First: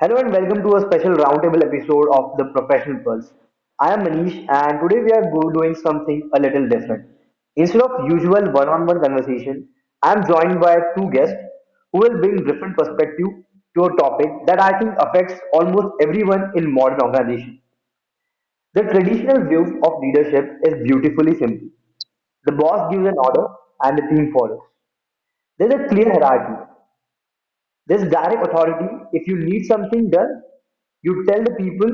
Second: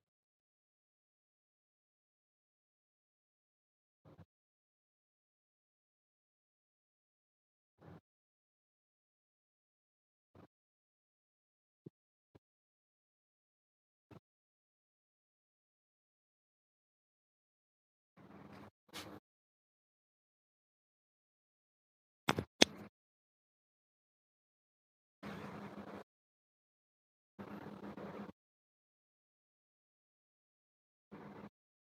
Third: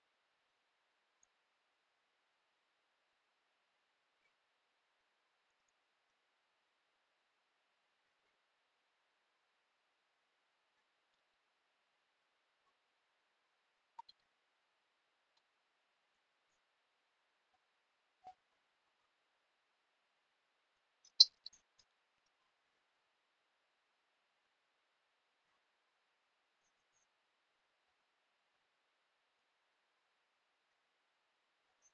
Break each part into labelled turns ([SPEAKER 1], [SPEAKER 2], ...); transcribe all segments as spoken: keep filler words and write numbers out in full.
[SPEAKER 1] Hello and welcome to a special roundtable episode of the Professional Pulse. I am Manish and today we are go- doing something a little different. Instead of usual one-on-one conversation, I am joined by two guests who will bring different perspective to a topic that I think affects almost everyone in modern organization. The traditional view of leadership is beautifully simple. The boss gives an order and the team follows. There's a clear hierarchy, there's direct authority. If you need something done, you tell the people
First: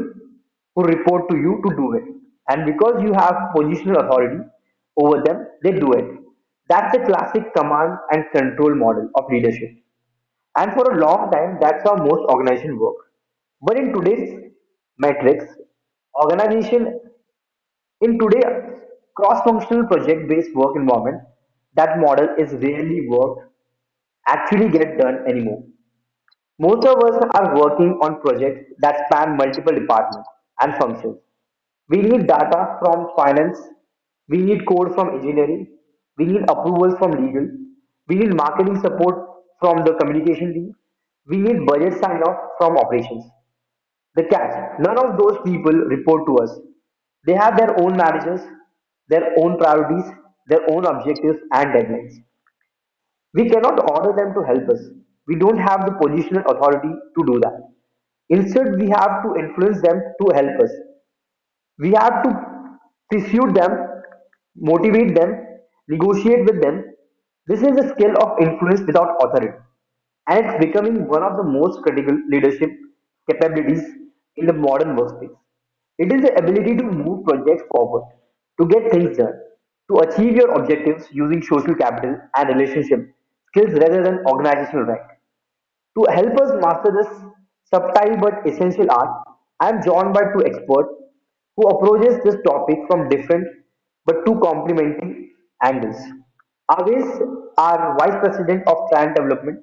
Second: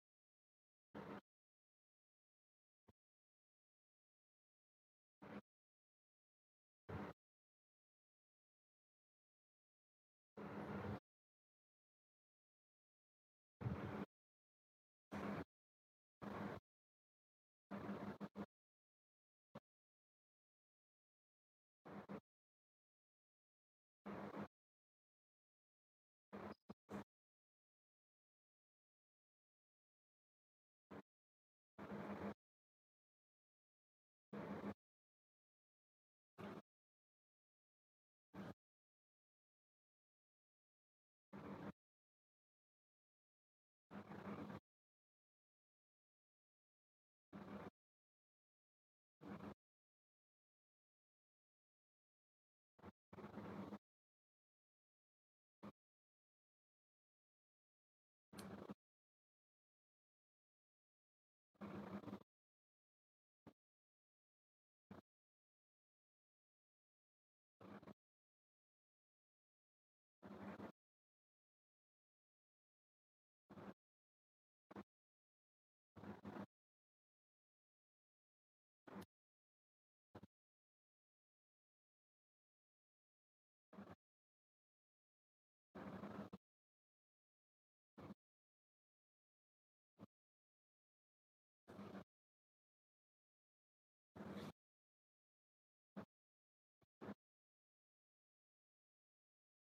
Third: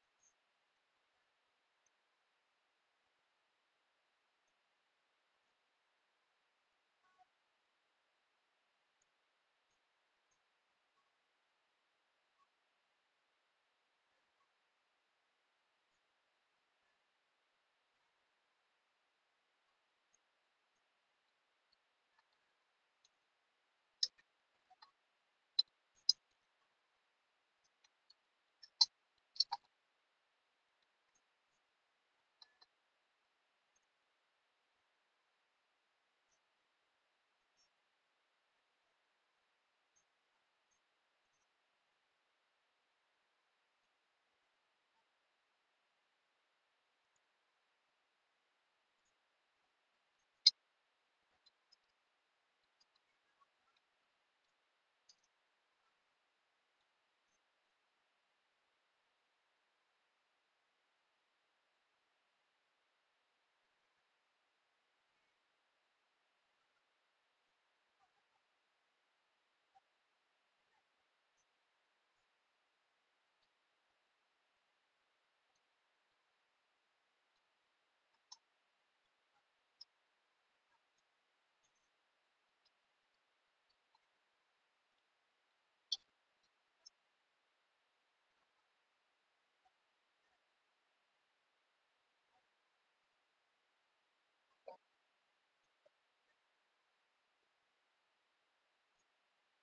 [SPEAKER 1] who report to you to do it. And because you have positional authority over them, they do it. That's a classic command and control model of leadership. And for a long time, that's how most organizations work. But in today's metrics, organization in today's cross-functional project-based work environment, that model is rarely work actually get done anymore. Most of us are working on projects that span multiple departments and functions. We need data from finance, we need code from engineering, we need approvals from legal, we need marketing support from the communication team, we need budget sign off from operations. The catch none of those people report to us. They have their own managers, their own priorities, their own objectives and deadlines. We cannot order them to help us. We don't have the positional authority to do that. Instead, we have to influence them to help us. We have to pursue them, motivate them, negotiate with them. This is the skill of influence without authority, and it's becoming one of the most critical leadership capabilities in the modern workspace. It is the ability to move projects forward, to get things done, to achieve your objectives using social capital and relationship skills rather than organizational rank. To help us master this subtle but essential art, I am joined by two experts who approaches this topic from different but two complementary angles. Aves are Vice President of Client Development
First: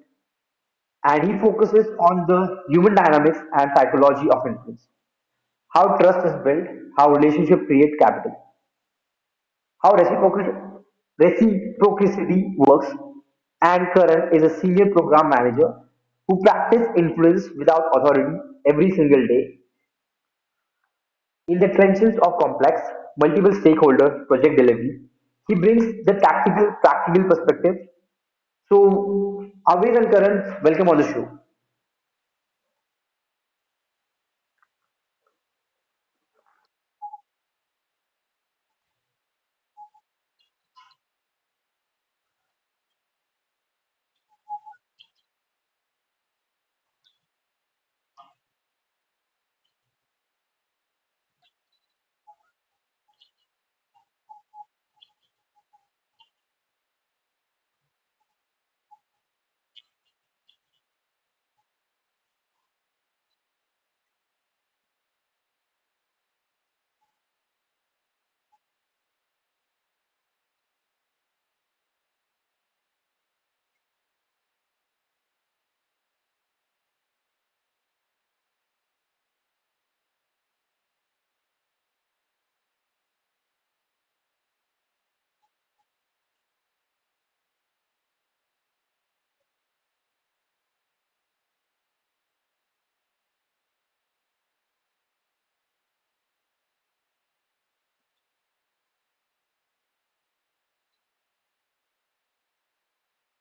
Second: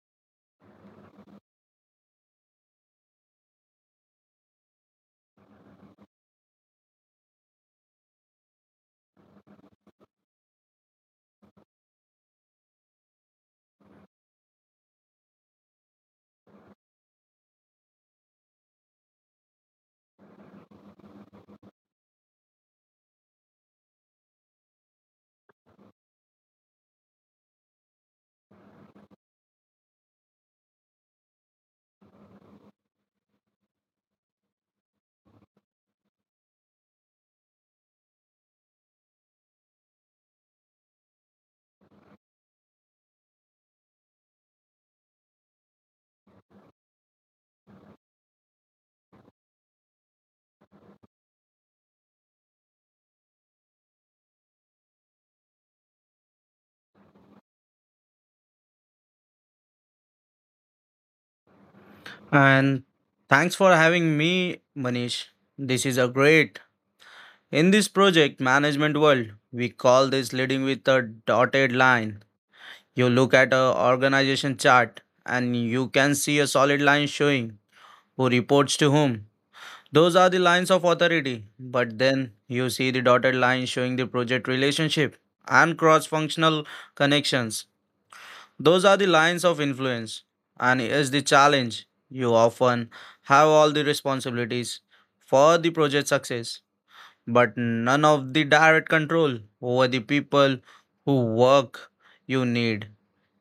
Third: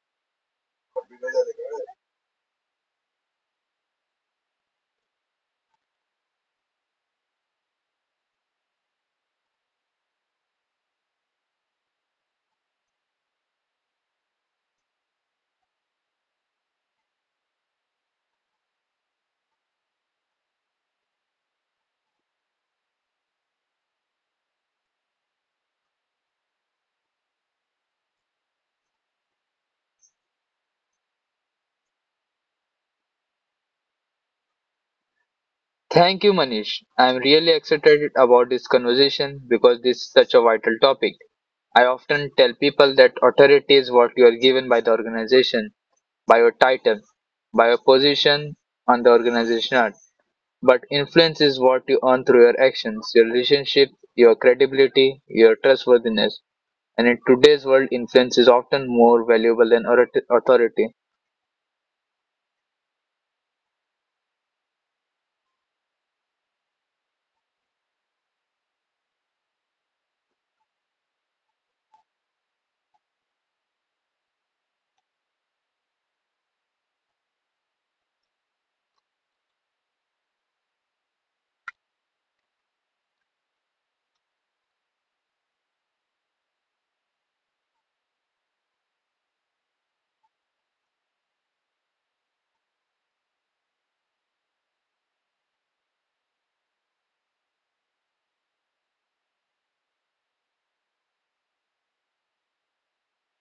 [SPEAKER 1] and he focuses on the human dynamics and psychology of influence, how trust is built, how relationship create capital. How reciprocity works, Anne Curran is a senior program manager who practices influence without authority every single day. In the trenches of complex, multiple stakeholder project delivery, he brings the tactical, practical perspective. So, Aviz and Karan, welcome on the show.
[SPEAKER 2] Thank you, Manish. I'm really excited about this conversation because this is such a vital topic. I often tell people that authority is what you are given by the organization, by your title, by your position on the organization chart. But influence is what you earn through your actions, your relationship, your credibility, your trustworthiness. And in today's world, influence is often more valuable than authority.
[SPEAKER 3] And thanks for having me, Manish. This is a great. In this project management world, we call this leading with a dotted line. You look at a organization chart and you can see a solid line showing who reports to whom. Those are the lines of authority, but then you see the dotted line showing the project relationship and cross functional connections. Those are the lines of influence, and is the challenge. You often have all the responsibilities for the project success, but none of the direct control over the people who work you need.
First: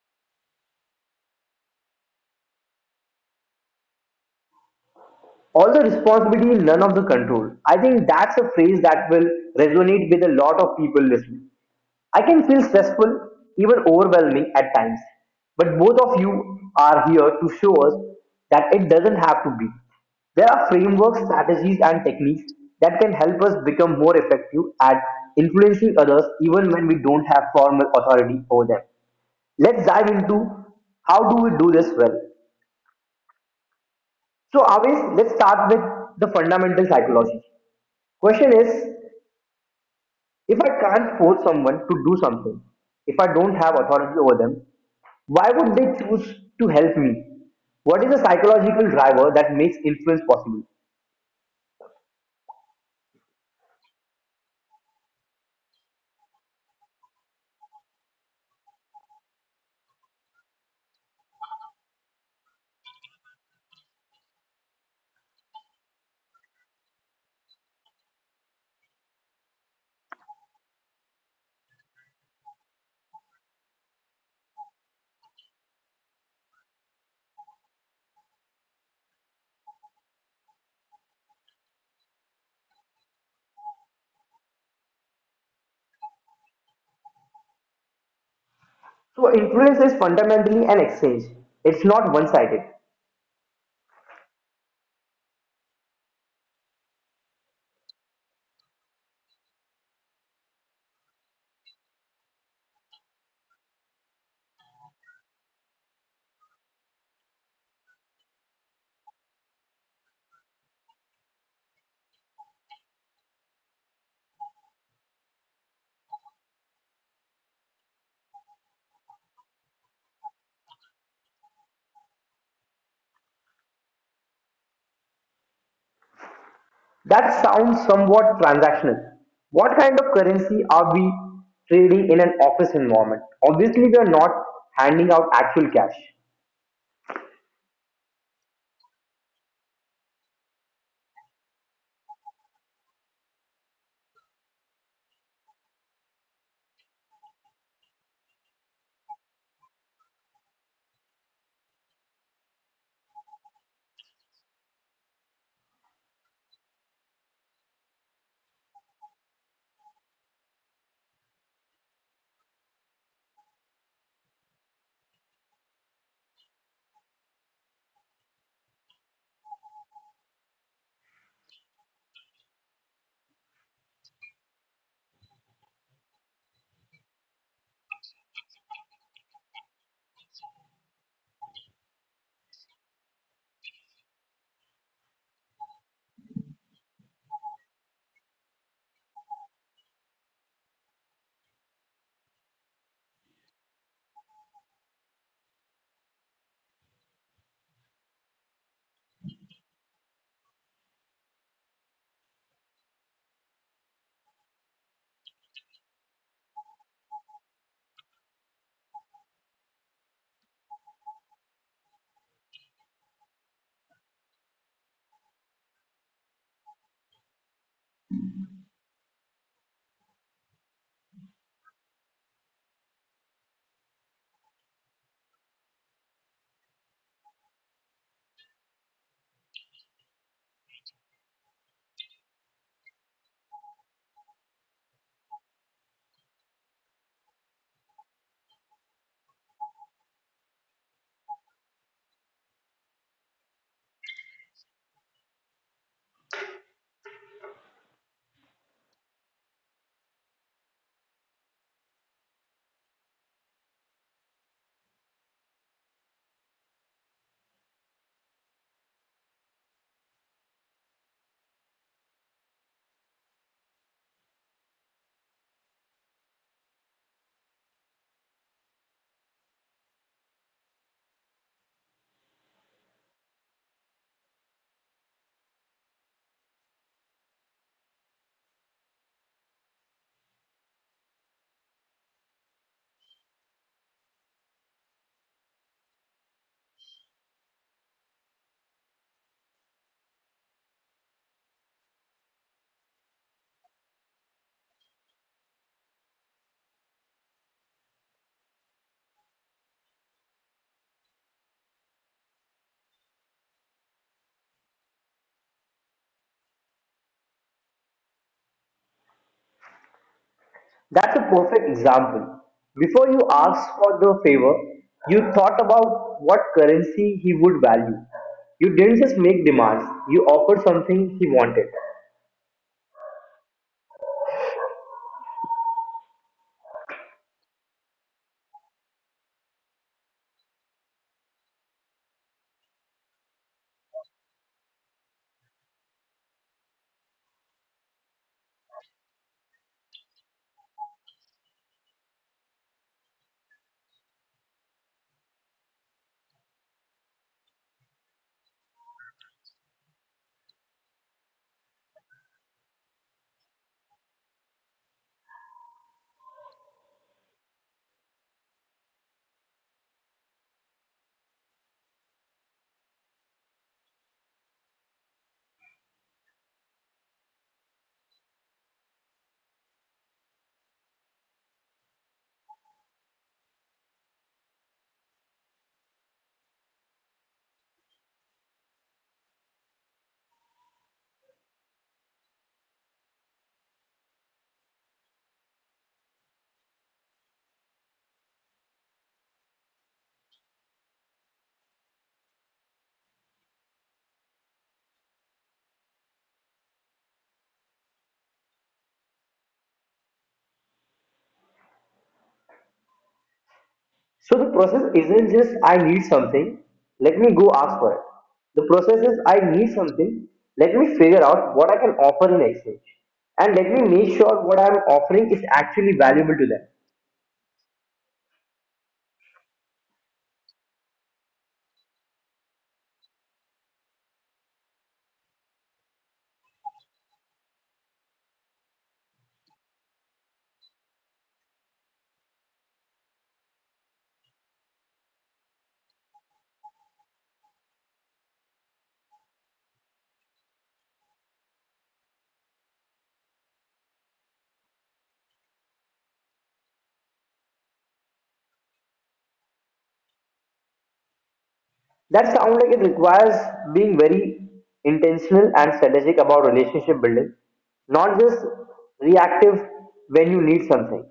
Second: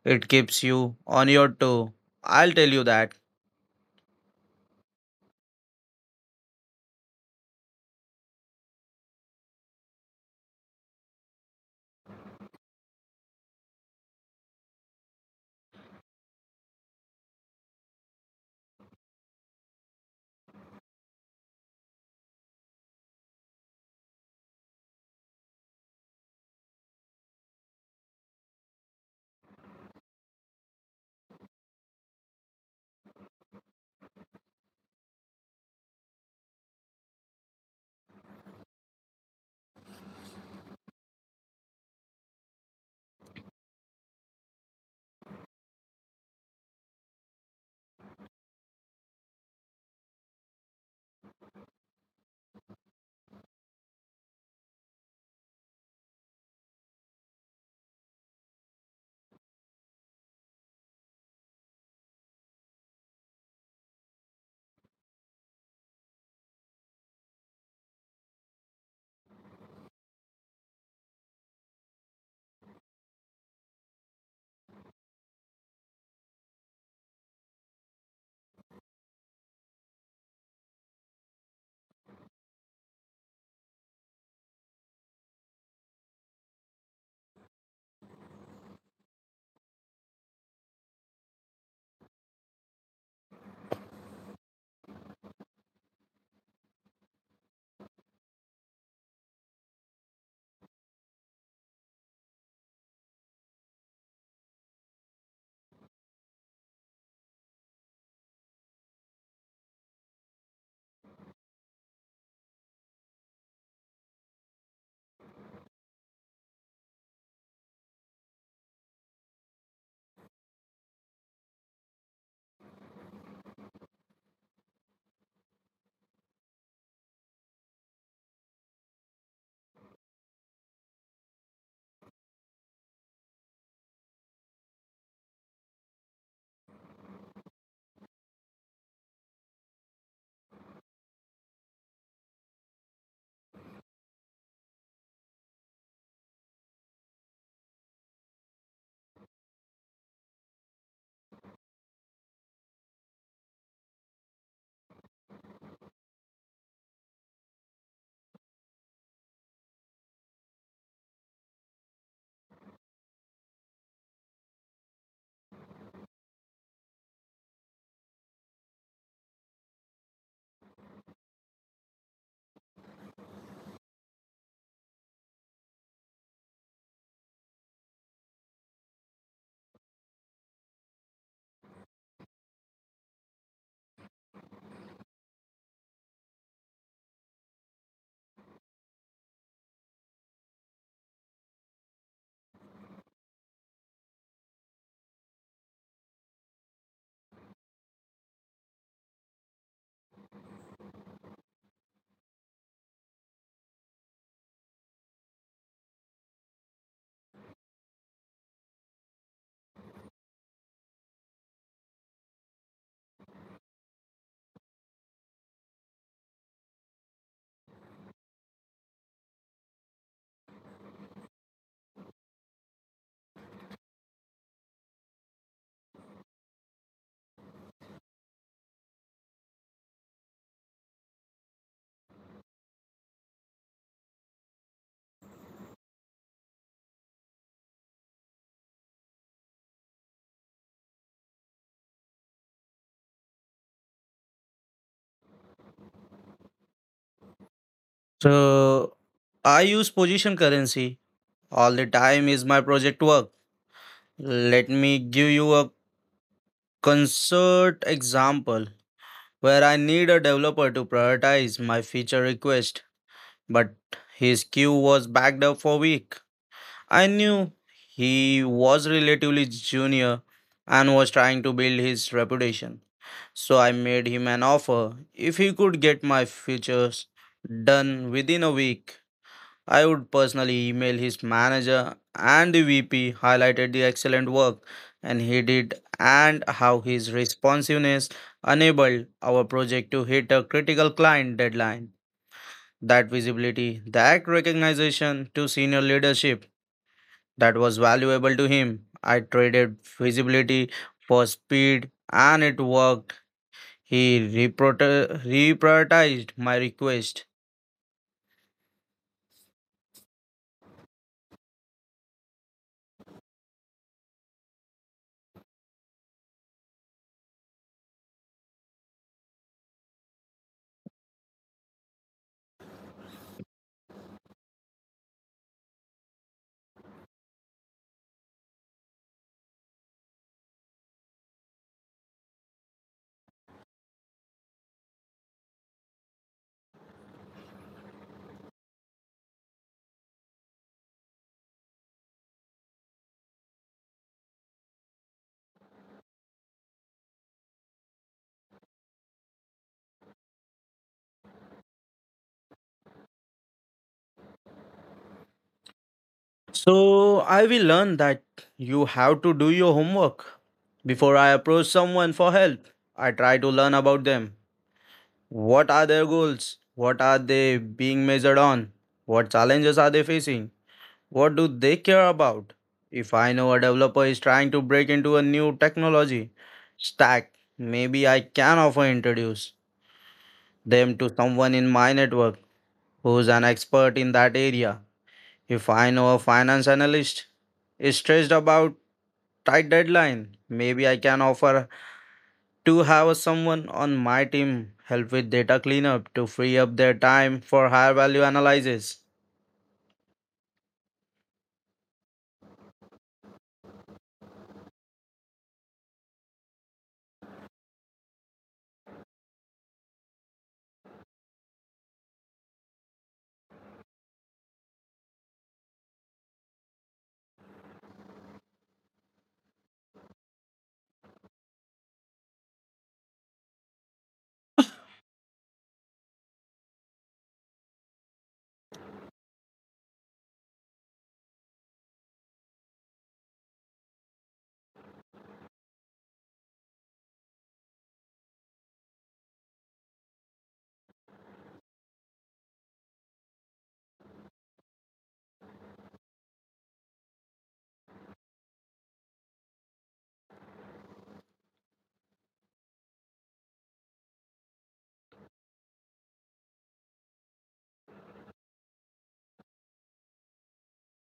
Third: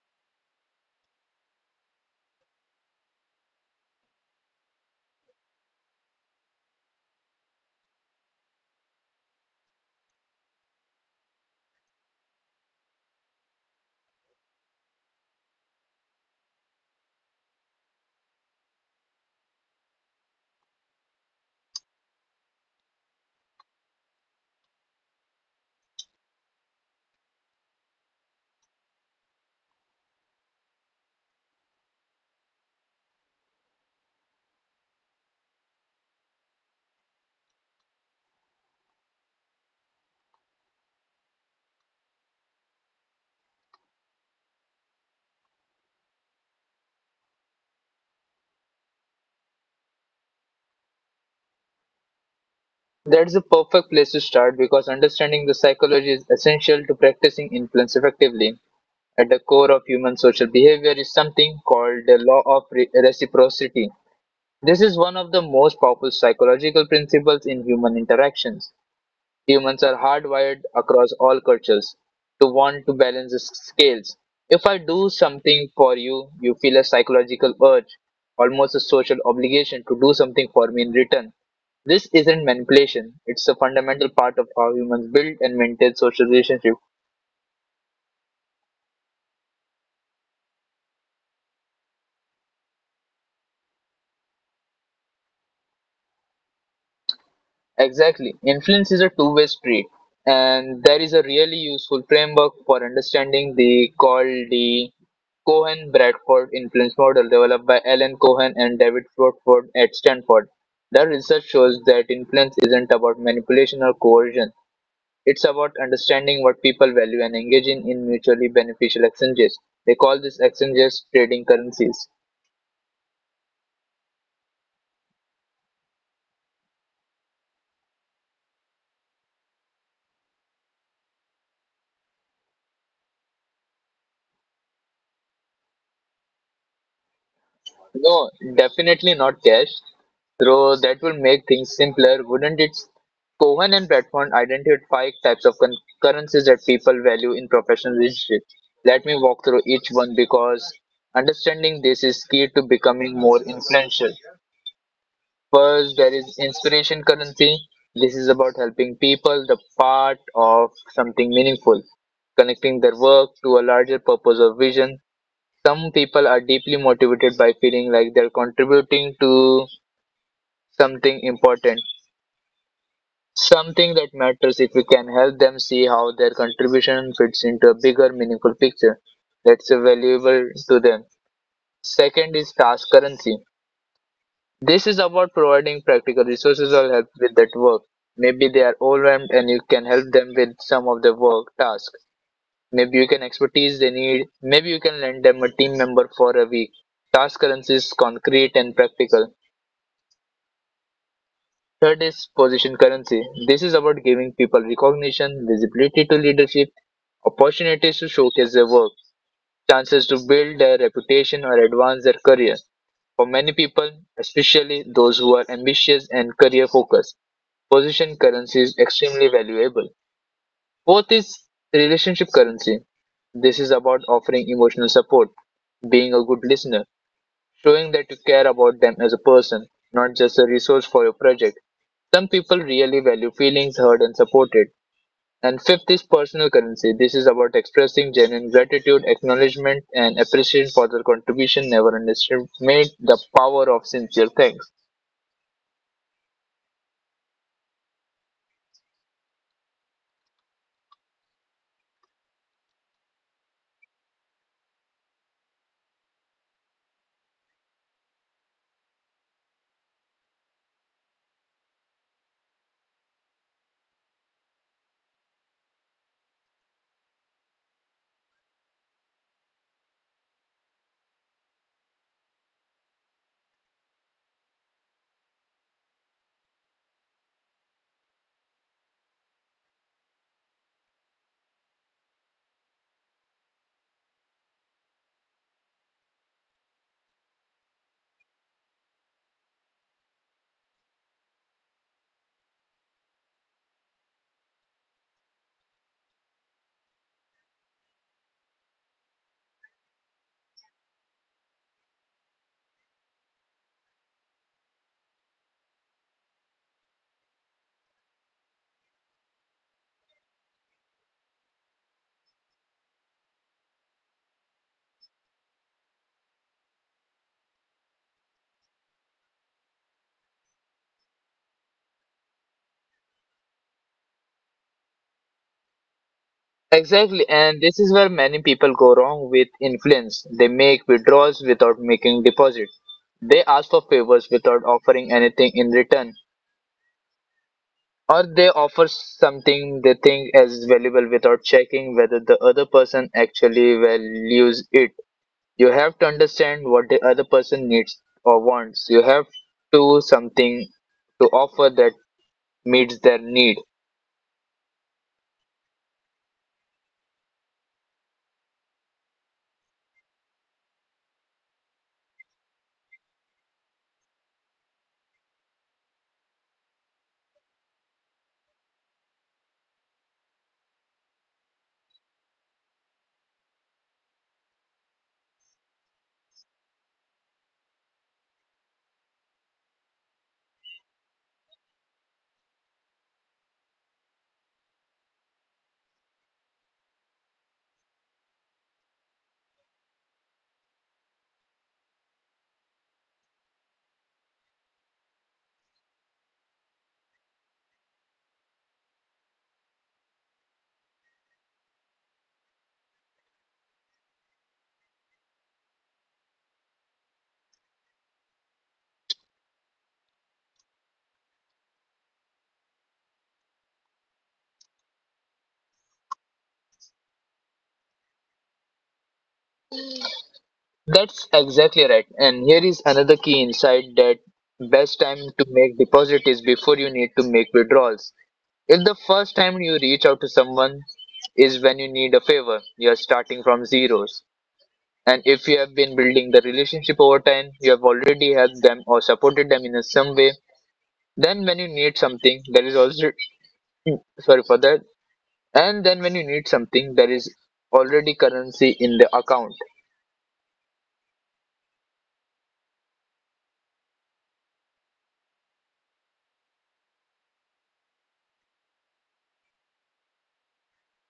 [SPEAKER 3] It keeps you on your toe. I'll tell you that.
[SPEAKER 1] All the responsibility, none of the control. I think that's a phrase that will resonate with a lot of people listening. I can feel stressful, even overwhelming at times. But both of you are here to show us that it doesn't have to be. There are frameworks, strategies, and techniques that can help us become more effective at influencing others even when we don't have formal authority over them. Let's dive into how do we do this well. So, always let's start with the fundamental psychology. Question is if I can't force someone to do something, if I don't have authority over them, why would they choose to help me? What is the psychological driver that makes influence possible?
[SPEAKER 2] That's a perfect place to start because understanding the psychology is essential to practicing influence effectively. At the core of human social behavior is something called the law of re- reciprocity. This is one of the most powerful psychological principles in human interactions. Humans are hardwired across all cultures to want to balance the scales. If I do something for you, you feel a psychological urge, almost a social obligation to do something for me in return. This isn't manipulation, it's a fundamental part of how humans build and maintain social relationships.
[SPEAKER 1] So, influence is fundamentally an exchange, it's not one sided.
[SPEAKER 2] Exactly. Influence is a two-way street, and there is a really useful framework for understanding the called the Cohen-Bradford influence model developed by Alan Cohen and David Bradford at Stanford. Their research shows that influence isn't about manipulation or coercion. It's about understanding what people value and engaging in mutually beneficial exchanges. They call these exchanges trading currencies.
[SPEAKER 1] That sounds somewhat transactional. What kind of currency are we trading in an office environment? Obviously, we are not handing out actual cash.
[SPEAKER 2] No, definitely not cash. Though that will make things simpler, wouldn't it? Cohen and Platform identify types of con- currencies that people value in professional relationships. Let me walk through each one because understanding this is key to becoming more influential. First, there is inspiration currency. This is about helping people the part of something meaningful, connecting their work to a larger purpose or vision. Some people are deeply motivated by feeling like they're contributing to something important, something that matters if we can help them see how their contribution fits into a bigger meaningful picture that's valuable to them. Second is task currency. This is about providing practical resources or help with that work. Maybe they are overwhelmed and you can help them with some of the work tasks. Maybe you can expertise they need. Maybe you can lend them a team member for a week. Task currency is concrete and practical. Third is position currency. This is about giving people recognition, visibility to leadership, opportunities to showcase their work, chances to build their reputation or advance their career. For many people, especially those who are ambitious and career focused, position currency is extremely valuable. Fourth is relationship currency. This is about offering emotional support, being a good listener, showing that you care about them as a person, not just a resource for your project. Some people really value feelings heard and supported. And fifth is personal currency. This is about expressing genuine gratitude, acknowledgement, and appreciation for their contribution. Never underestimate the power of sincere thanks.
[SPEAKER 3] So I use position currency all the time is my project work. Let me give you a concert example, where I need a developer to prioritize my feature request, but his queue was backed up for a week. I knew he was relatively junior and was trying to build his reputation. So I made him an offer if he could get my features done within a week. I would personally email his manager and the V P, highlighted the excellent work and he did and how his responsiveness enabled our project to hit a critical client deadline. That visibility, that recognition to senior leadership, that was valuable to him. I traded visibility for speed and it worked. He reprota- reprioritized my request.
[SPEAKER 1] That's a perfect example. Before you asked for the favor, you thought about what currency he would value. You didn't just make demands, you offered something he wanted.
[SPEAKER 2] Exactly, and this is where many people go wrong with influence. They make withdrawals without making deposits. They ask for favors without offering anything in return. Or they offer something they think is valuable without checking whether the other person actually values it. You have to understand what the other person needs or wants. You have to something to offer that meets their need.
[SPEAKER 3] So I will learn that you have to do your homework. Before I approach someone for help, I try to learn about them. What are their goals? What are they being measured on? What challenges are they facing? What do they care about? If I know a developer is trying to break into a new technology stack, maybe I can offer introduce them to someone in my network who's an expert in that area. If I know a finance analyst is stressed about tight deadline, maybe I can offer to have someone on my team help with data cleanup to free up their time for higher value analysis.
[SPEAKER 1] So the process isn't just I need something, let me go ask for it. The process is I need something, let me figure out what I can offer in exchange. And let me make sure what I'm offering is actually valuable to them.
[SPEAKER 2] That's exactly right. And here is another key insight that best time to make deposit is before you need to make withdrawals. If the first time you reach out to someone is when you need a favor, you are starting from zeros. And if you have been building the relationship over time, you have already helped them or supported them in some way. Then when you need something, there is also sorry for that. And then when you need something, there is already currency in the account.
[SPEAKER 1] That sounds like it requires being very intentional and strategic about relationship building, not just reactive when you need something.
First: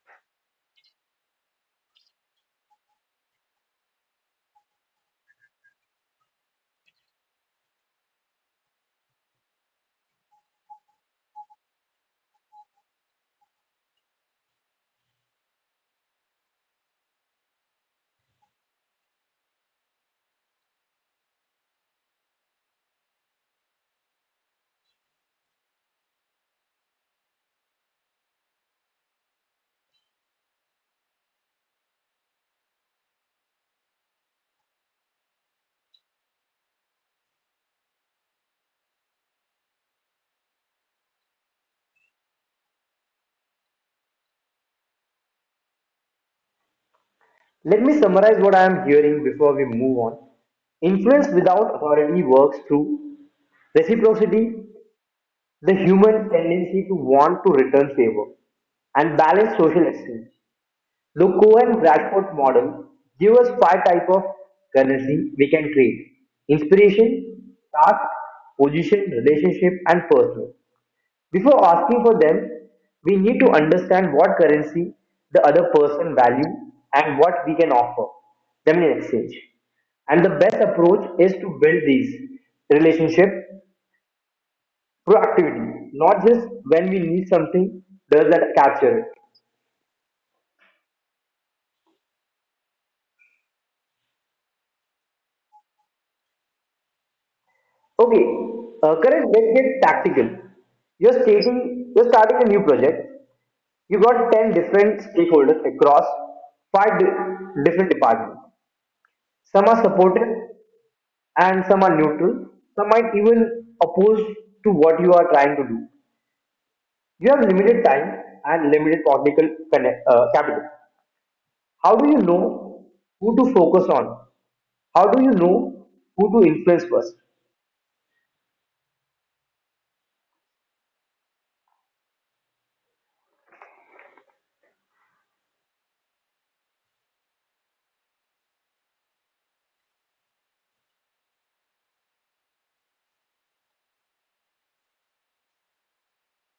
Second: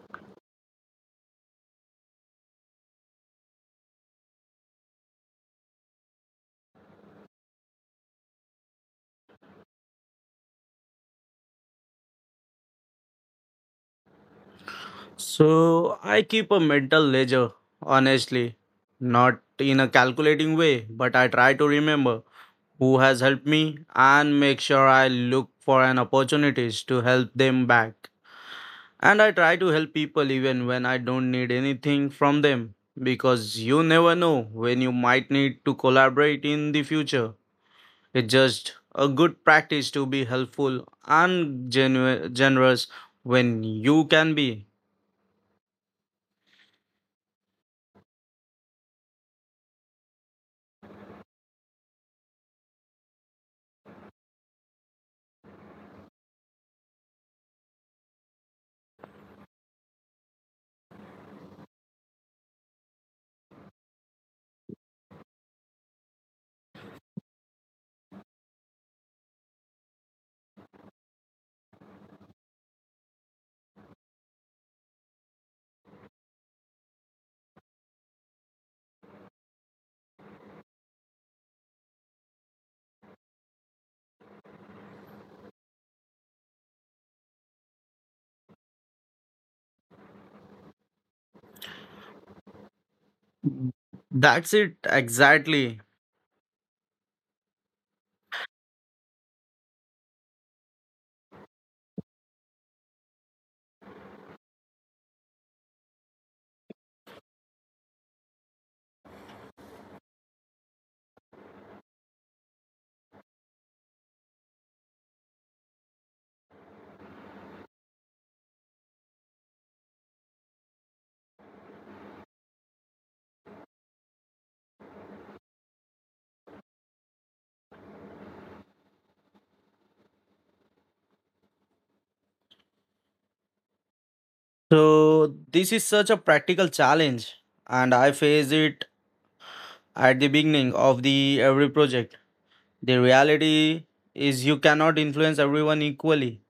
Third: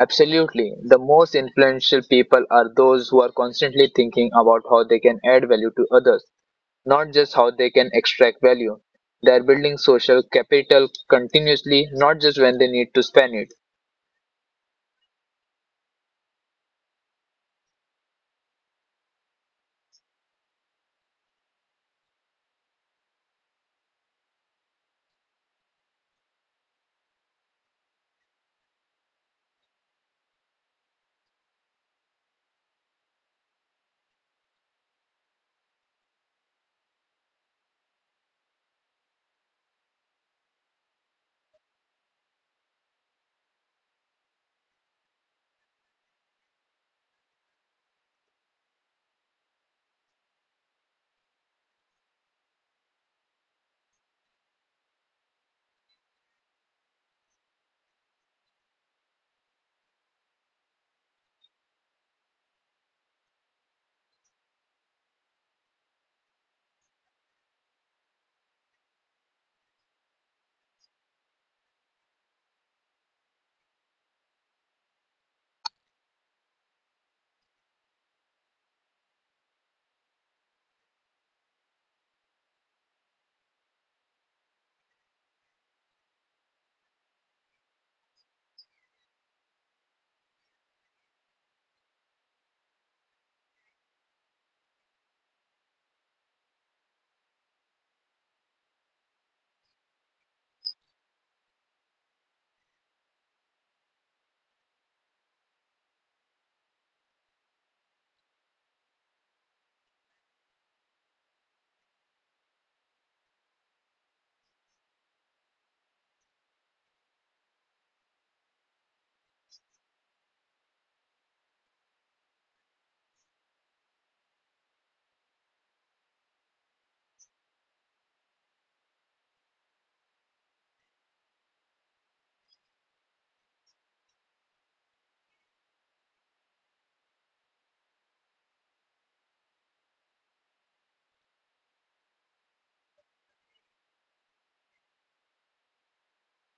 [SPEAKER 2] Absolutely. The most influential people are those who are constantly thinking about how they can add value to others, not just how they can extract value. They are building social capital continuously, not just when they need to spend it.
[SPEAKER 3] So I keep a mental ledger, honestly. Not in a calculating way, but I try to remember who has helped me and make sure I look for an opportunities to help them back. And I try to help people even when I don't need anything from them, because you never know when you might need to collaborate in the future. It's just a good practice to be helpful and genu- generous when you can be.
[SPEAKER 1] Let me summarize what I am hearing before we move on. Influence without authority works through reciprocity, the human tendency to want to return favor and balance social exchange. The Cohen-Bradford model gives us five types of currency we can create. Inspiration, task, position, relationship, and personal. Before asking for them, we need to understand what currency the other person values and what we can offer them in exchange. And the best approach is to build these relationship proactivity, not just when we need something, does that capture it?
[SPEAKER 3] That's it exactly.
[SPEAKER 1] Okay, uh, correct. Let's get tactical. You're stating, you're starting a new project. You got ten different stakeholders across five di- different departments. Some are supportive, and some are neutral. Some might even oppose to what you are trying to do. You have limited time and limited technical connect, uh, capital. How do you know who to focus on? How do you know who to influence first?
[SPEAKER 3] So this is such a practical challenge and I face it at the beginning of the every project. The reality is you cannot influence everyone equally.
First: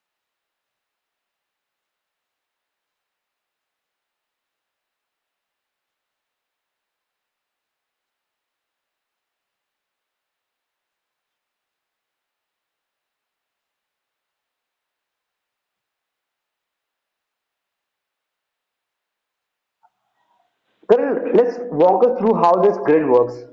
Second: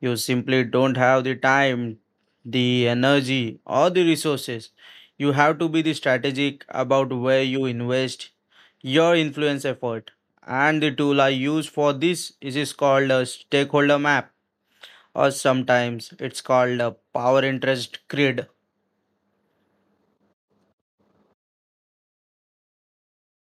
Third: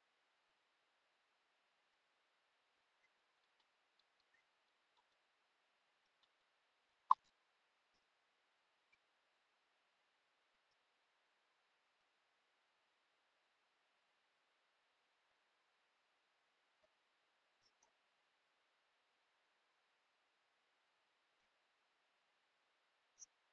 [SPEAKER 3] You simply don't have the time, the energy, or the resources. You have to be the strategic about where you invest your influence effort. And the tool I use for this is is called a stakeholder map, or sometimes it's called a power interest grid.
[SPEAKER 1] Karan, let's walk us through how this grid works.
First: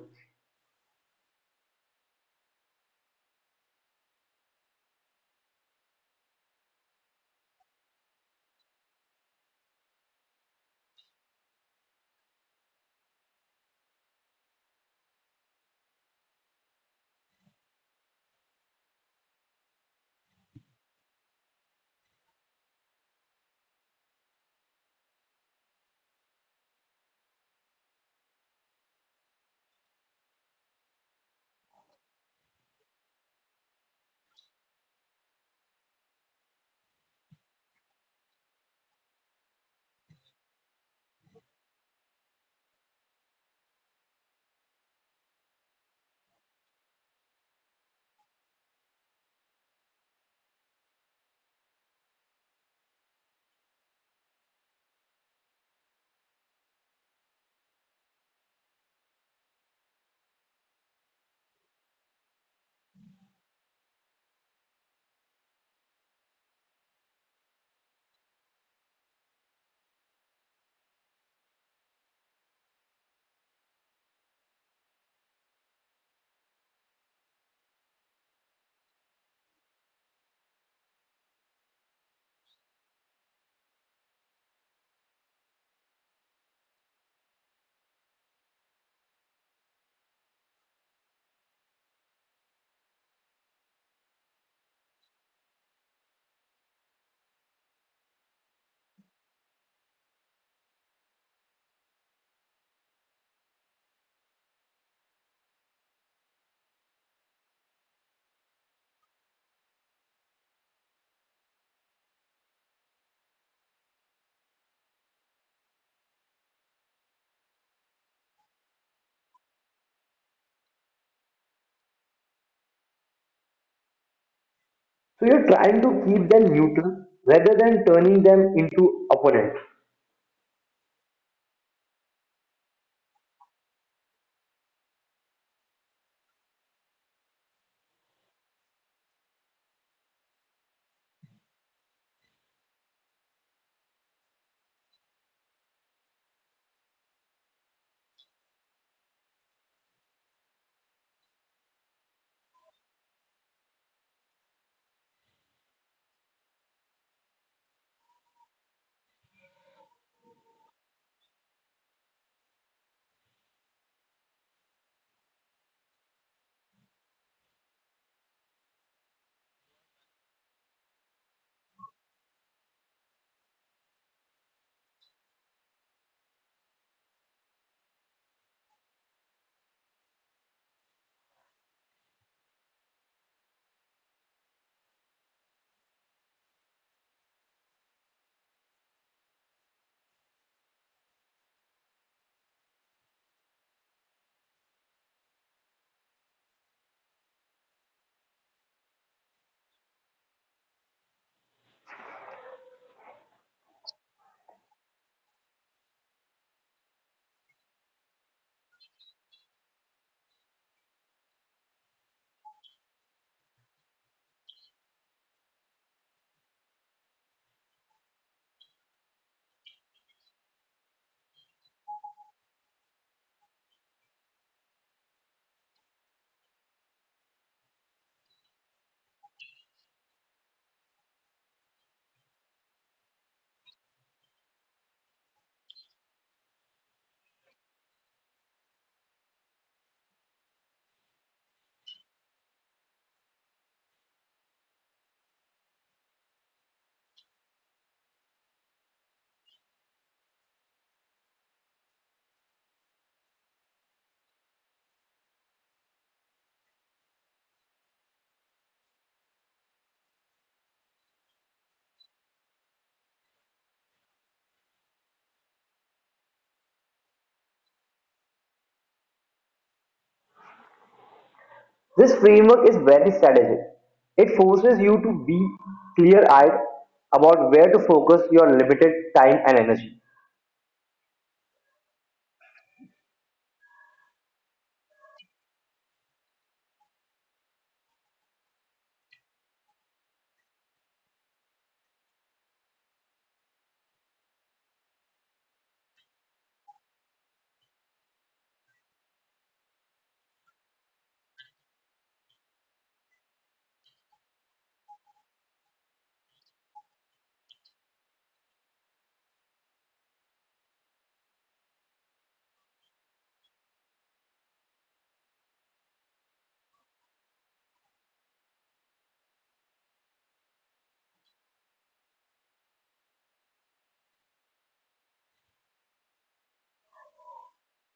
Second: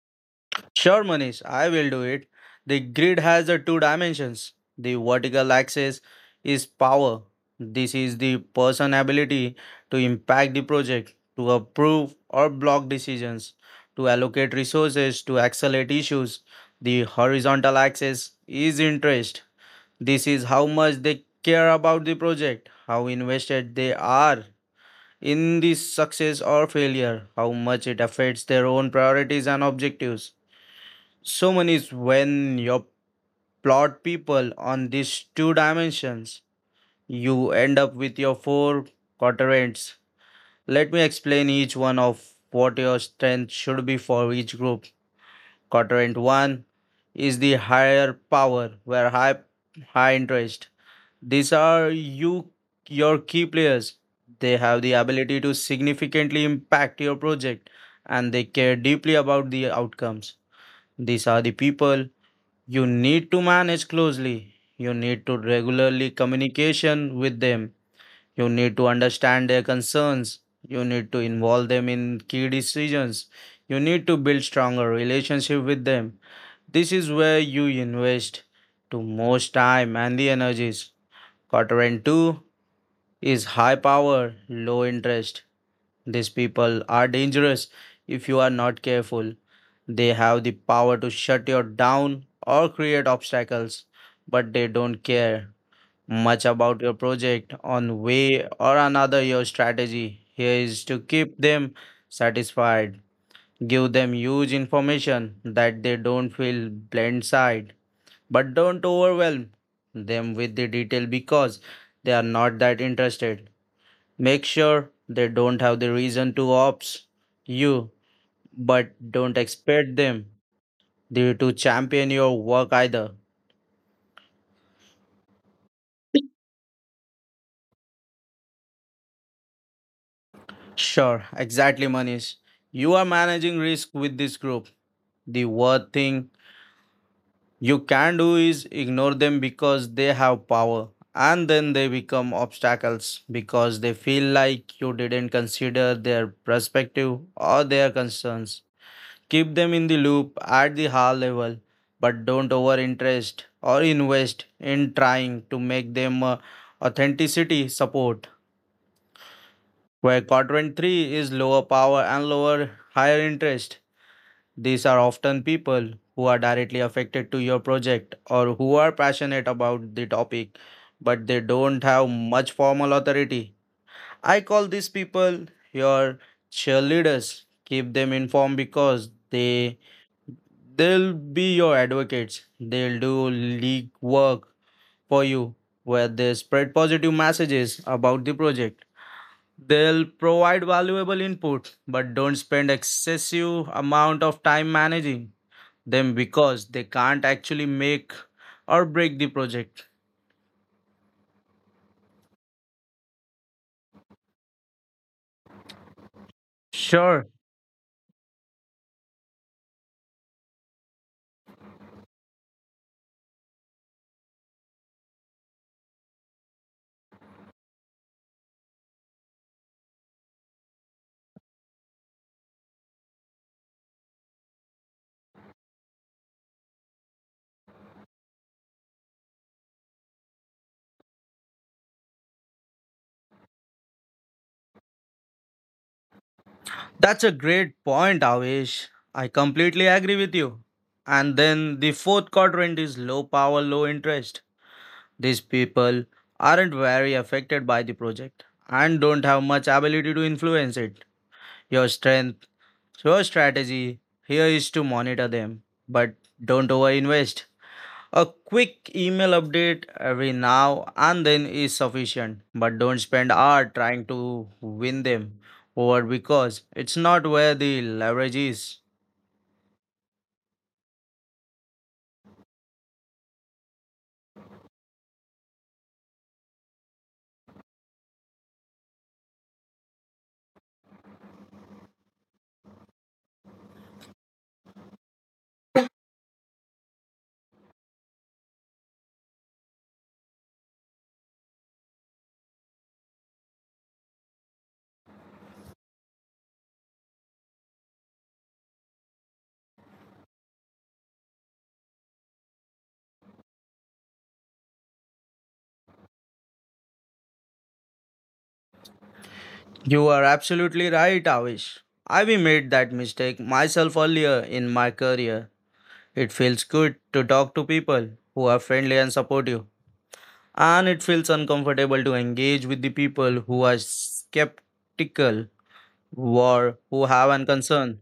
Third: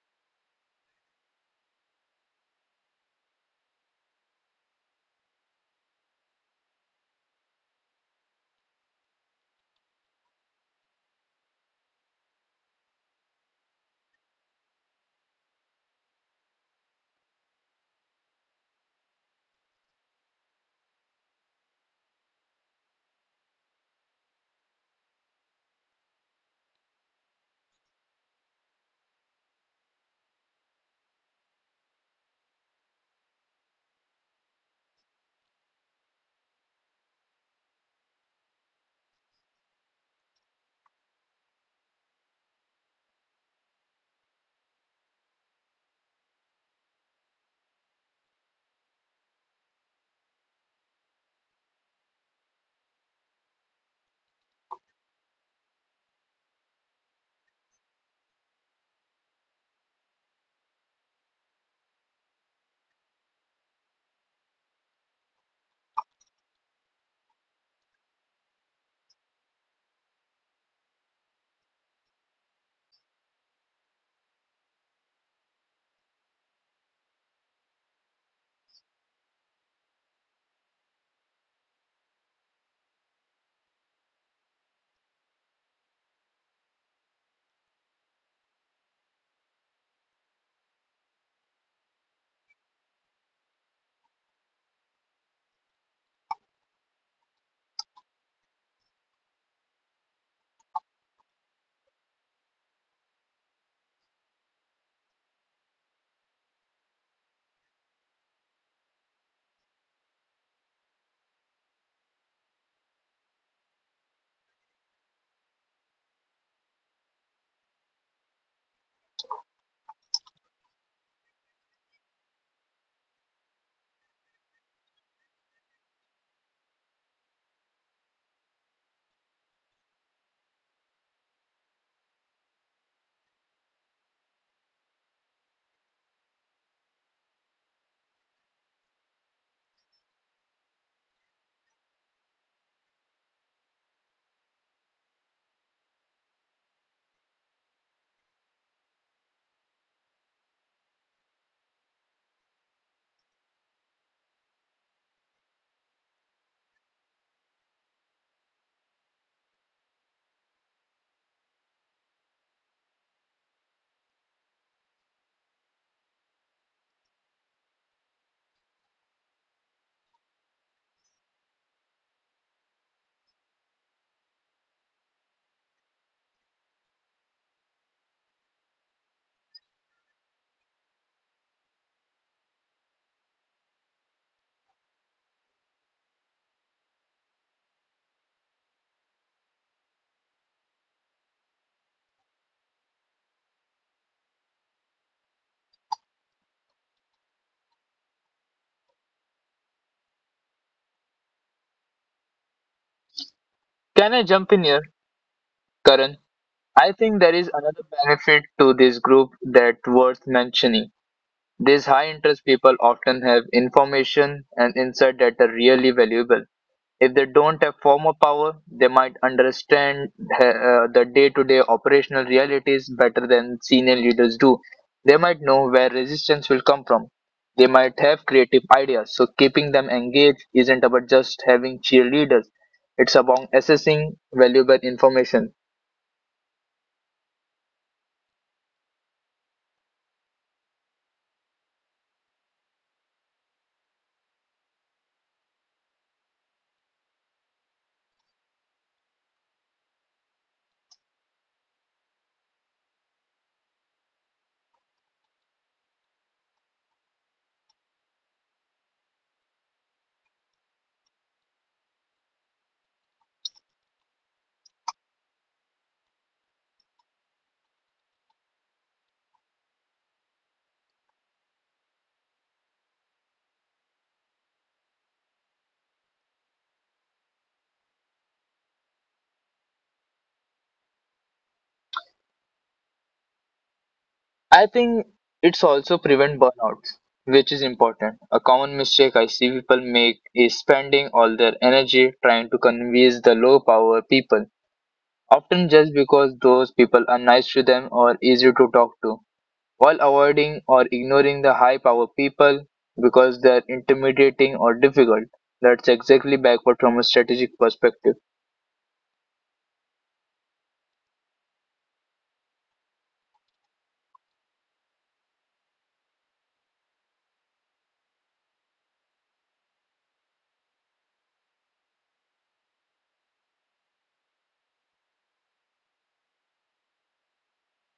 [SPEAKER 3] Sure, Manish, I will do it. The grid has the two dimensions. The vertical axis is power. This is the person ability to impact the project, to approve or block decisions, to allocate resources, to accelerate issues. The horizontal axis is interest. This is how much they care about the project, how invested they are in the success or failure, how much it affects their own priorities and objectives. So many is when you plot people on these two dimensions, you end up with your four quadrants. Let me explain each one of what your strength should be for each group. Quadrant one is the higher power where high high interest. These are you your key players. They have the ability to significantly impact your project and they care deeply about the outcomes. These are the people you need to manage closely. You need to regularly communication with them. You need to understand their concerns. You need to involve them in key decisions. You need to build stronger relationship with them. This is where you invest to most time and the energies. Quadrant two is high power, low interest. These people are dangerous if you are not careful. They have the power to shut you down or create obstacles, but they don't care much about your project on way or another. Your strategy here is to keep them satisfied. Give them huge information that they don't feel blindsided, but don't overwhelm them with the detail because they are not that interested. Make sure they don't have the reason to opt you, but don't expect them to to champion your work either.
[SPEAKER 1] So you're trying to keep them neutral rather than turning them into opponents.
[SPEAKER 3] Sure, exactly, Manish. You are managing risk with this group. The worst thing you can do is ignore them because they have power and then they become obstacles because they feel like you didn't consider their perspective or their concerns. Keep them in the loop at the high level, but don't over interest or invest in trying to make them uh, authenticity support. Where quadrant three is lower power and lower higher interest, these are often people who are directly affected to your project or who are passionate about the topic, but they don't have much formal authority. I call these people your cheerleaders. Keep them informed because they they'll be your advocates. They'll do league work for you where they spread positive messages about the project. They'll provide valuable input, but don't spend excessive amount of time managing them because they can't actually make or break the project.
[SPEAKER 2] Can I jump in here, Karan? I think
[SPEAKER 3] Sure,
[SPEAKER 2] there is another benefit to this group that worth mentioning. These high interest people often have information and insight that are really valuable. If they don't have formal power, they might understand uh, uh, the day to day operational realities better than senior leaders do. They might know where resistance will come from. They might have creative ideas, so keeping them engaged isn't about just having cheerleaders. It's about assessing valuable information.
[SPEAKER 3] that's a great point, Avish. I completely agree with you. And then the fourth quadrant is low power, low interest. These people aren't very affected by the project and don't have much ability to influence it. Your strength, your strategy here is to monitor them, but don't overinvest. A quick email update every now and then is sufficient, but don't spend hours trying to win them over because it's not where the leverage is.
[SPEAKER 1] This framework is very strategic. It forces you to be clear-eyed about where to focus your limited time and energy.
[SPEAKER 2] I think it's also prevent burnouts, which is important. A common mistake I see people make is spending all their energy trying to convince the low power people, often just because those people are nice to them or easy to talk to, while avoiding or ignoring the high power people because they are intimidating or difficult. That's exactly backward from a strategic perspective.
[SPEAKER 3] You are absolutely right, Avish. I've made that mistake myself earlier in my career. It feels good to talk to people who are friendly and supportive, and it feels uncomfortable to engage with the people who are skeptical or who have an concern.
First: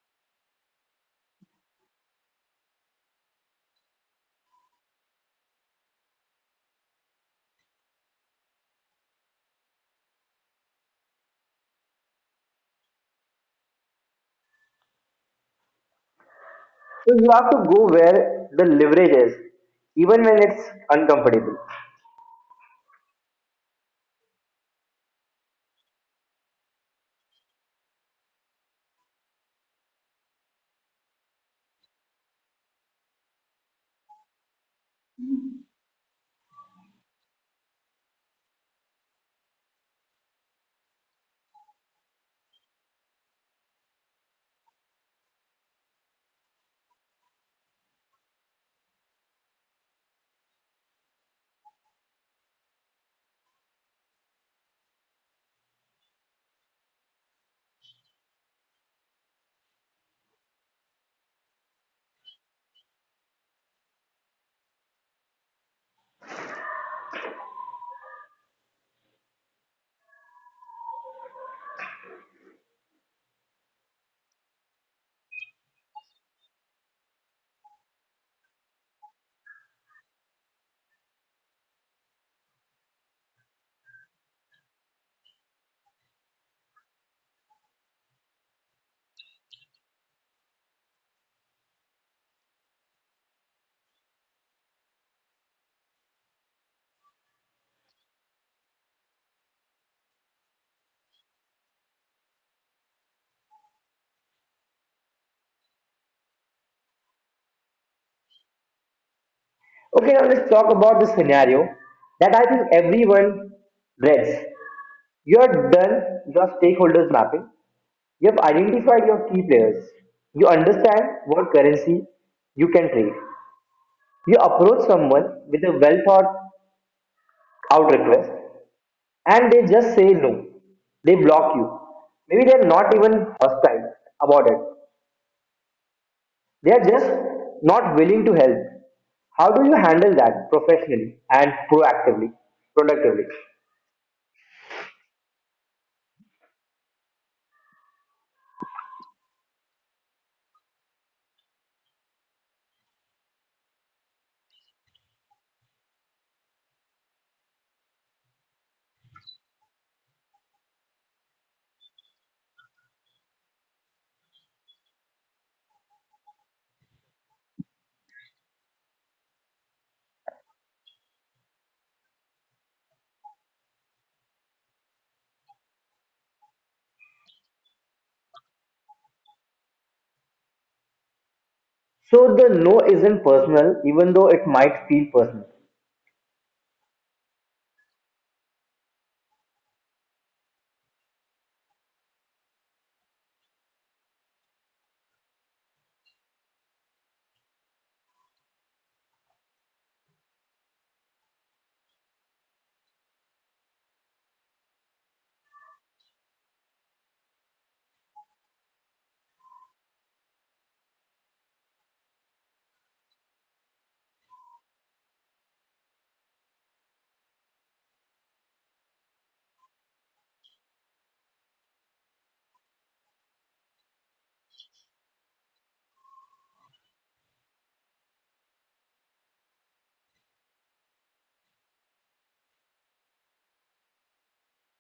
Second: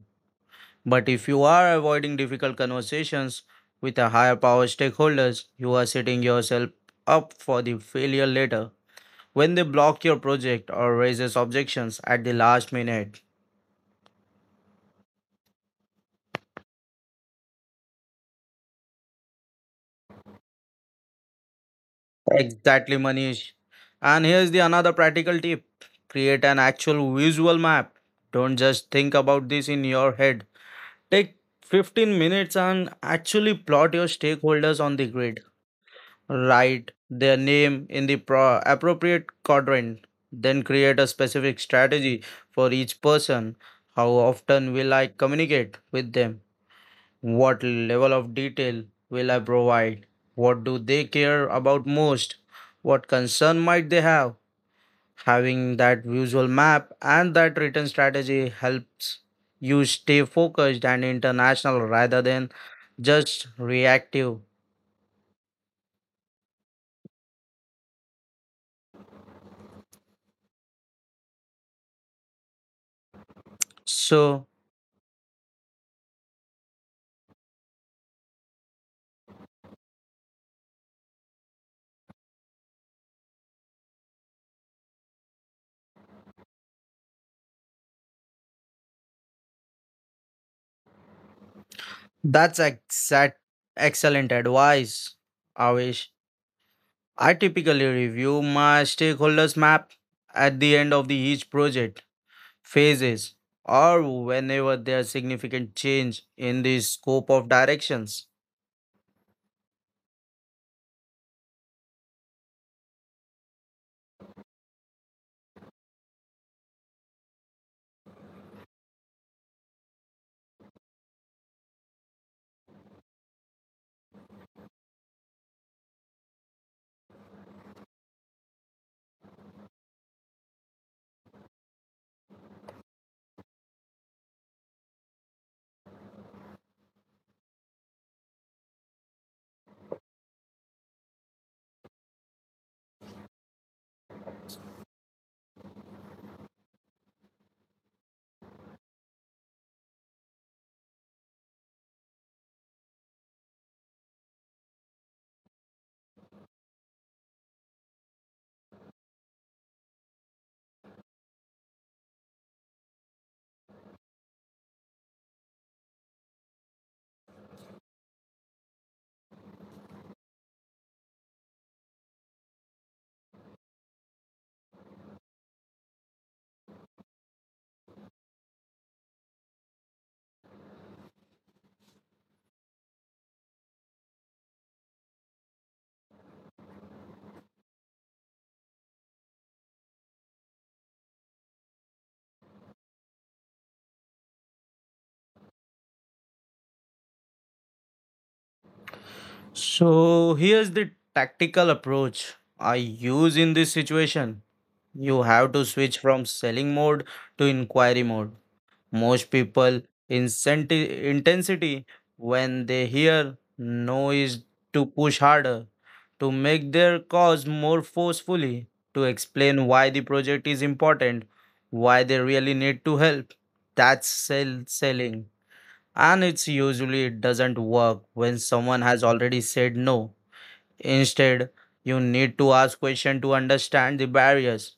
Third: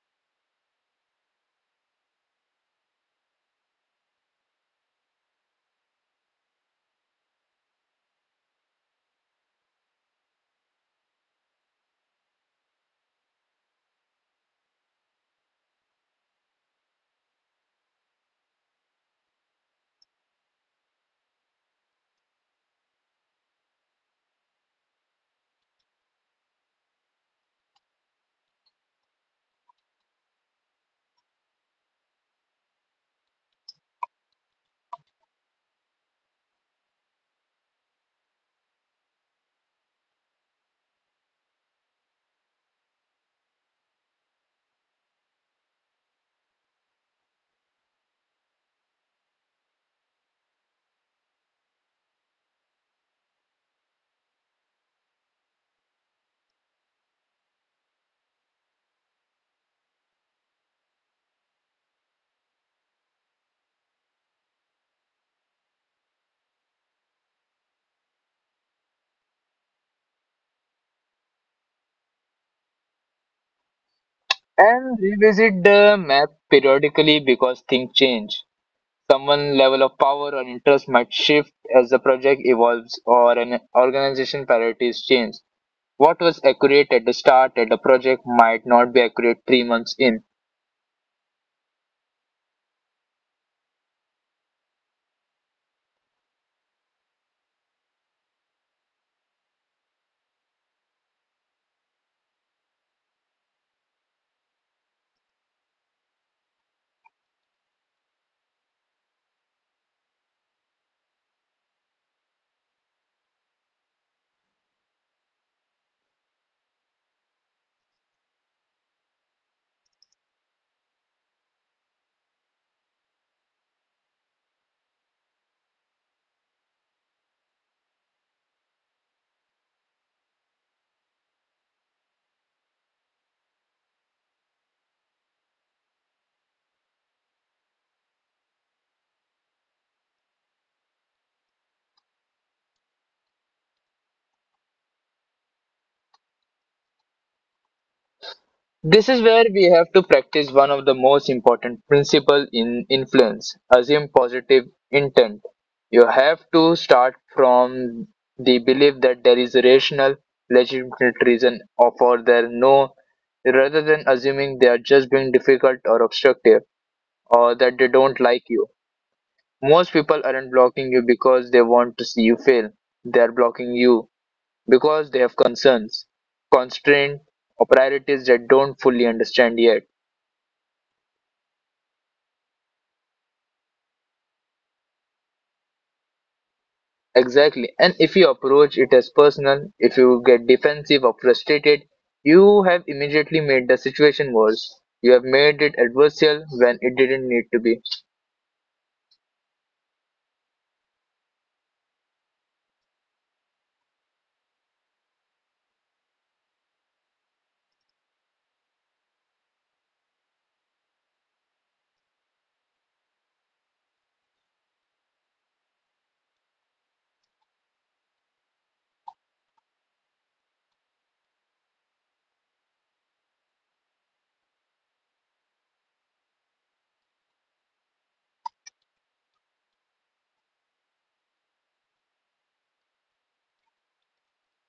[SPEAKER 3] But if you are avoiding difficult conversations with a higher power stakeholders, you are setting yourself up for the failure later when they block your project or raises objections at the last minute.
[SPEAKER 1] So you have to go where the leverage is, even when it's uncomfortable.
[SPEAKER 3] Exactly, Manish. And here's the another practical tip. Create an actual visual map. Don't just think about this in your head. Take fifteen minutes and actually plot your stakeholders on the grid. Write their name in the pro- appropriate quadrant. Then create a specific strategy for each person. How often will I communicate with them? What level of detail will I provide? What do they care about most? What concern might they have? Having that visual map and that written strategy helps you stay focused and international rather than just reactive. So
[SPEAKER 2] And revisit the map periodically because things change. Someone level of power or interest might shift as the project evolves or an organization priorities change. What was accurate at the start at the project might not be accurate three months in.
[SPEAKER 3] that's exact excellent advice, Avish. I typically review my stakeholders map at the end of the each project phases, or whenever there's significant change in the scope of directions.
[SPEAKER 1] Okay, now let's talk about the scenario that I think everyone dreads. You have done your stakeholders mapping. You have identified your key players. You understand what currency you can trade. You approach someone with a well thought out request and they just say no. They block you. Maybe they're not even hostile about it. They're just not willing to help. How do you handle that professionally and proactively, productively?
[SPEAKER 2] This is where we have to practice one of the most important principles in influence assume positive intent. You have to start from the belief that there is a rational, legitimate reason for their no, rather than assuming they are just being difficult or obstructive, or that they don't like you. Most people aren't blocking you because they want to see you fail. They're blocking you because they have concerns, constraints, or priorities that don't fully understand yet.
[SPEAKER 1] So the no isn't personal, even though it might feel personal.
[SPEAKER 2] Exactly. And if you approach it as personal, if you get defensive or frustrated, you have immediately made the situation worse. You have made it adversarial when it didn't need to be.
[SPEAKER 3] So, here's the tactical approach I use in this situation. You have to switch from selling mode to inquiry mode. Most people incenti- intensity when they hear no is to push harder, to make their cause more forcefully, to explain why the project is important, why they really need to help. That's sell- selling. And it's usually it doesn't work when someone has already said no. Instead, you need to ask questions to understand the barriers.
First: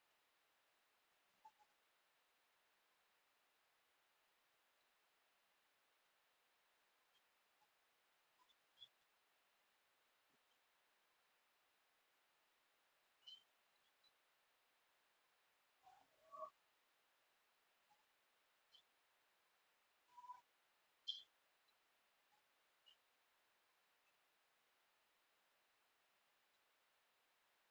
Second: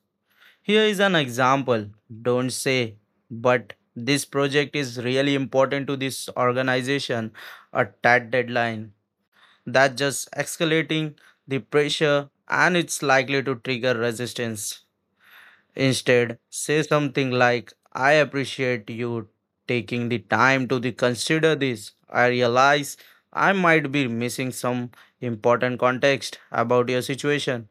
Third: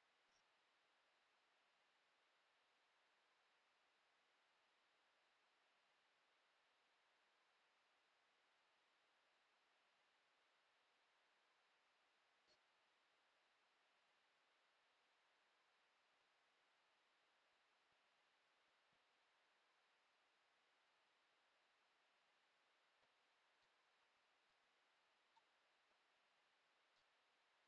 [SPEAKER 3] Here is an example. Don't say, but this project is really important to this organization, a tight deadline. That just escalating the pressure and it's likely to trigger resistance. Instead, say something like, I appreciate you taking the time to the- consider this. I realize I might be missing some important context about your situation.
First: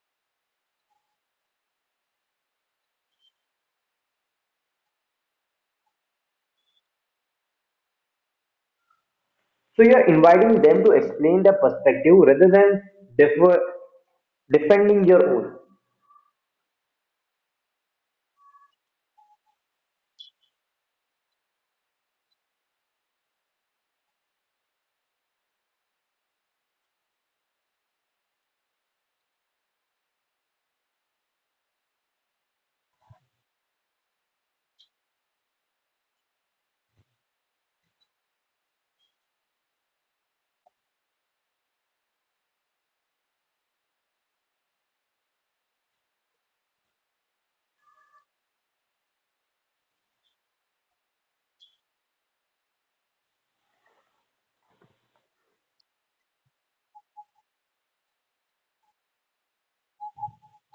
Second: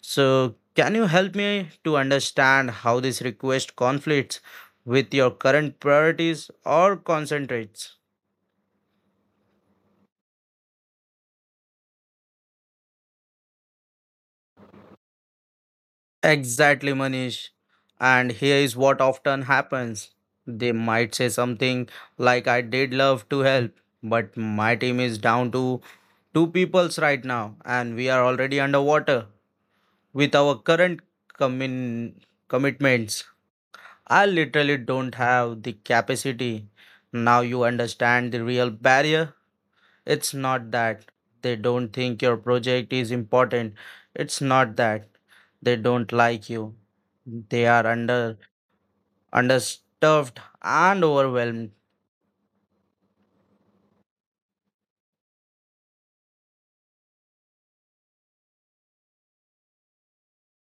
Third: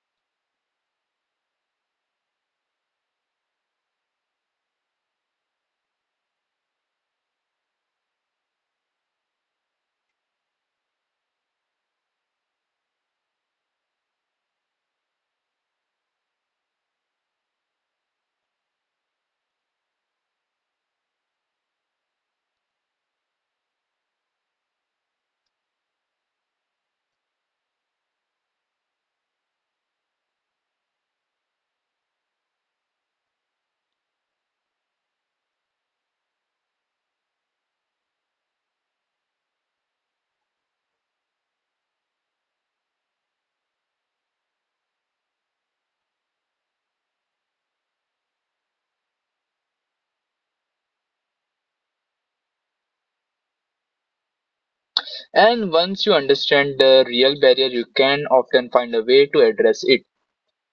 [SPEAKER 3] So, can you help me to understand how this request conflicts with your current priorities or concentrates?
[SPEAKER 1] So you're inviting them to explain their perspective rather than defer, defending your own.
[SPEAKER 3] Exactly, Manish. And here is what often happens. They might say something like, I did love to help, but my team is down to two peoples right now, and we are already underwater with our current commin- commitments. I literally don't have the capacity. Now you understand the real barrier. It's not that they don't think your project is important. It's not that they don't like you. They are under understuffed and overwhelmed.
[SPEAKER 2] And once you understand the real barrier, you can often find a way to address it.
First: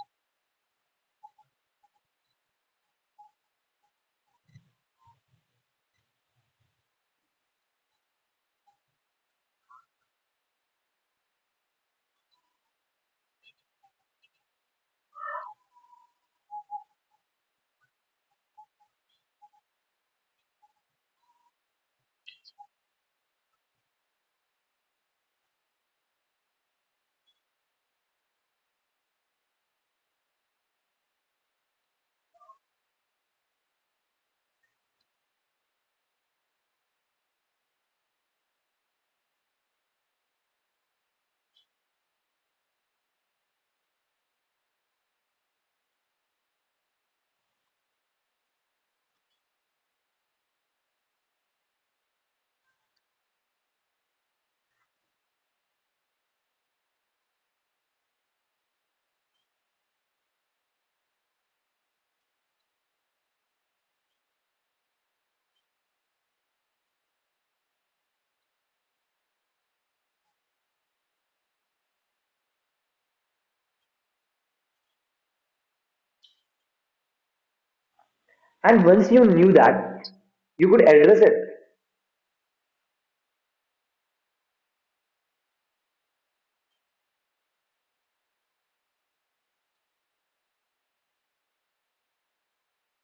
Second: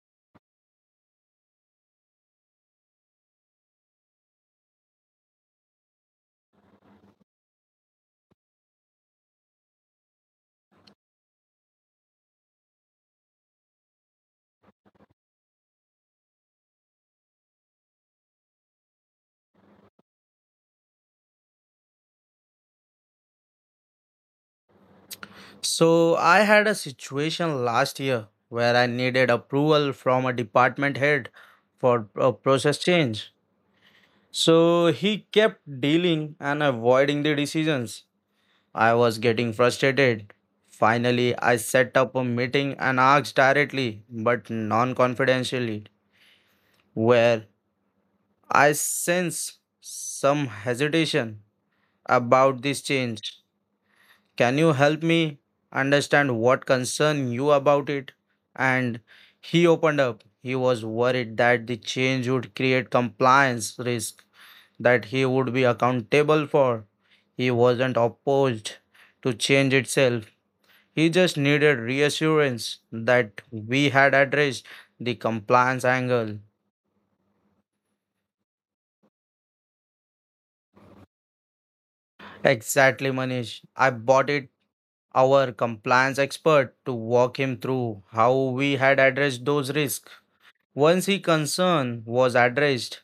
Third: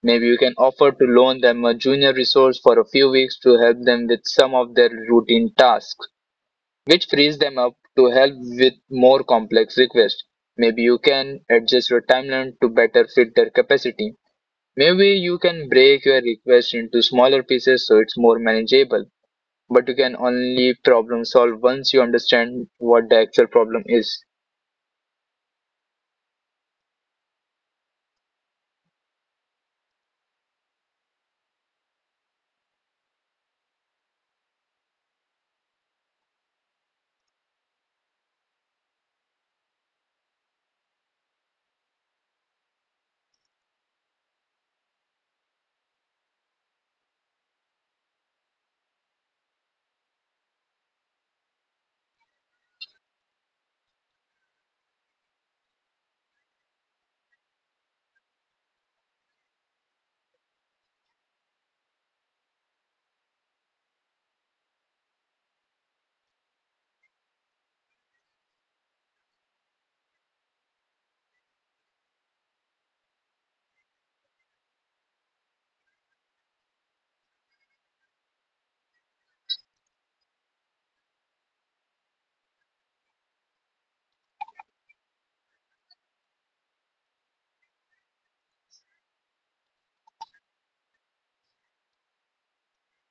[SPEAKER 2] Maybe you can offer to loan them a junior resource for a few weeks to help them with some of their routine tasks, which frees them up to help with more complex requests. Maybe you can adjust your timeline to better fit their capacity. Maybe you can break your request into smaller pieces so it's more manageable. But you can only problem solve once you understand what the actual problem is.
[SPEAKER 3] So I had a situation last year where I needed approval from a department head for a process change. So he kept dealing and avoiding the decisions. I was getting frustrated. Finally, I set up a meeting and asked directly, but non confidentially, where I sense some hesitation about this change. Can you help me understand what concern you about it? And he opened up. He was worried that the change would create compliance risk that he would be accountable for. He wasn't opposed to change itself. He just needed reassurance that we had addressed the compliance angle.
[SPEAKER 1] And once you knew that, you could address it.
[SPEAKER 3] Exactly, Manish. I bought it our compliance expert to walk him through how we had addressed those risks. Once his concern was addressed,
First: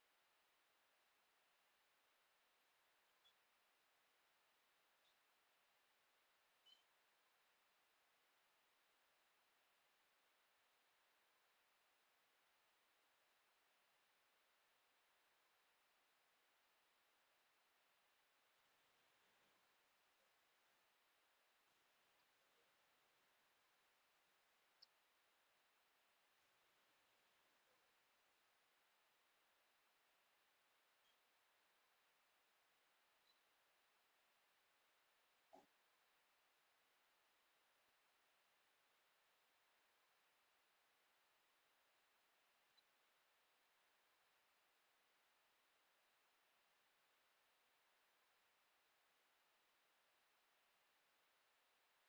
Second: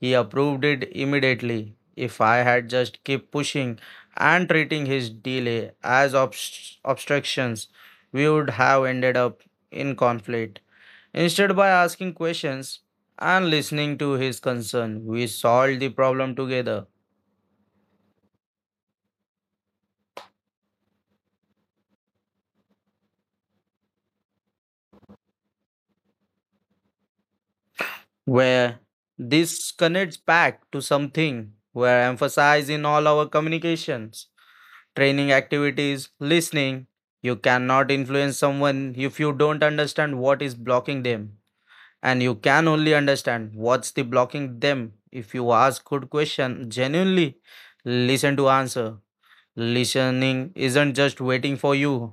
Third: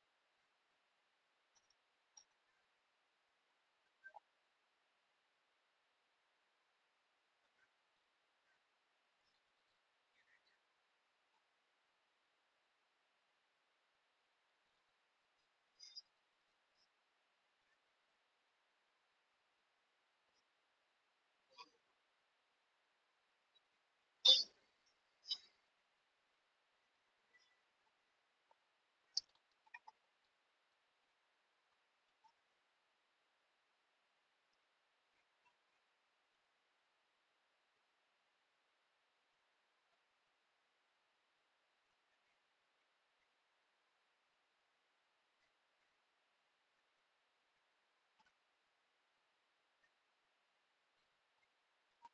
[SPEAKER 3] he approved it immediately. If I had just kept pushing and treating his delay as obst- obstructions, we would have ended up in conflict. Instead, by asking questions and listening to his concern, we solved the problem together. Where this connects back to something we're emphasizing in all our communications, training activities, listening. You cannot influence someone if you don't understand what is blocking them. And you can only understand what's the blocking them if you ask good question genuinely listen to answer. Listening isn't just waiting for you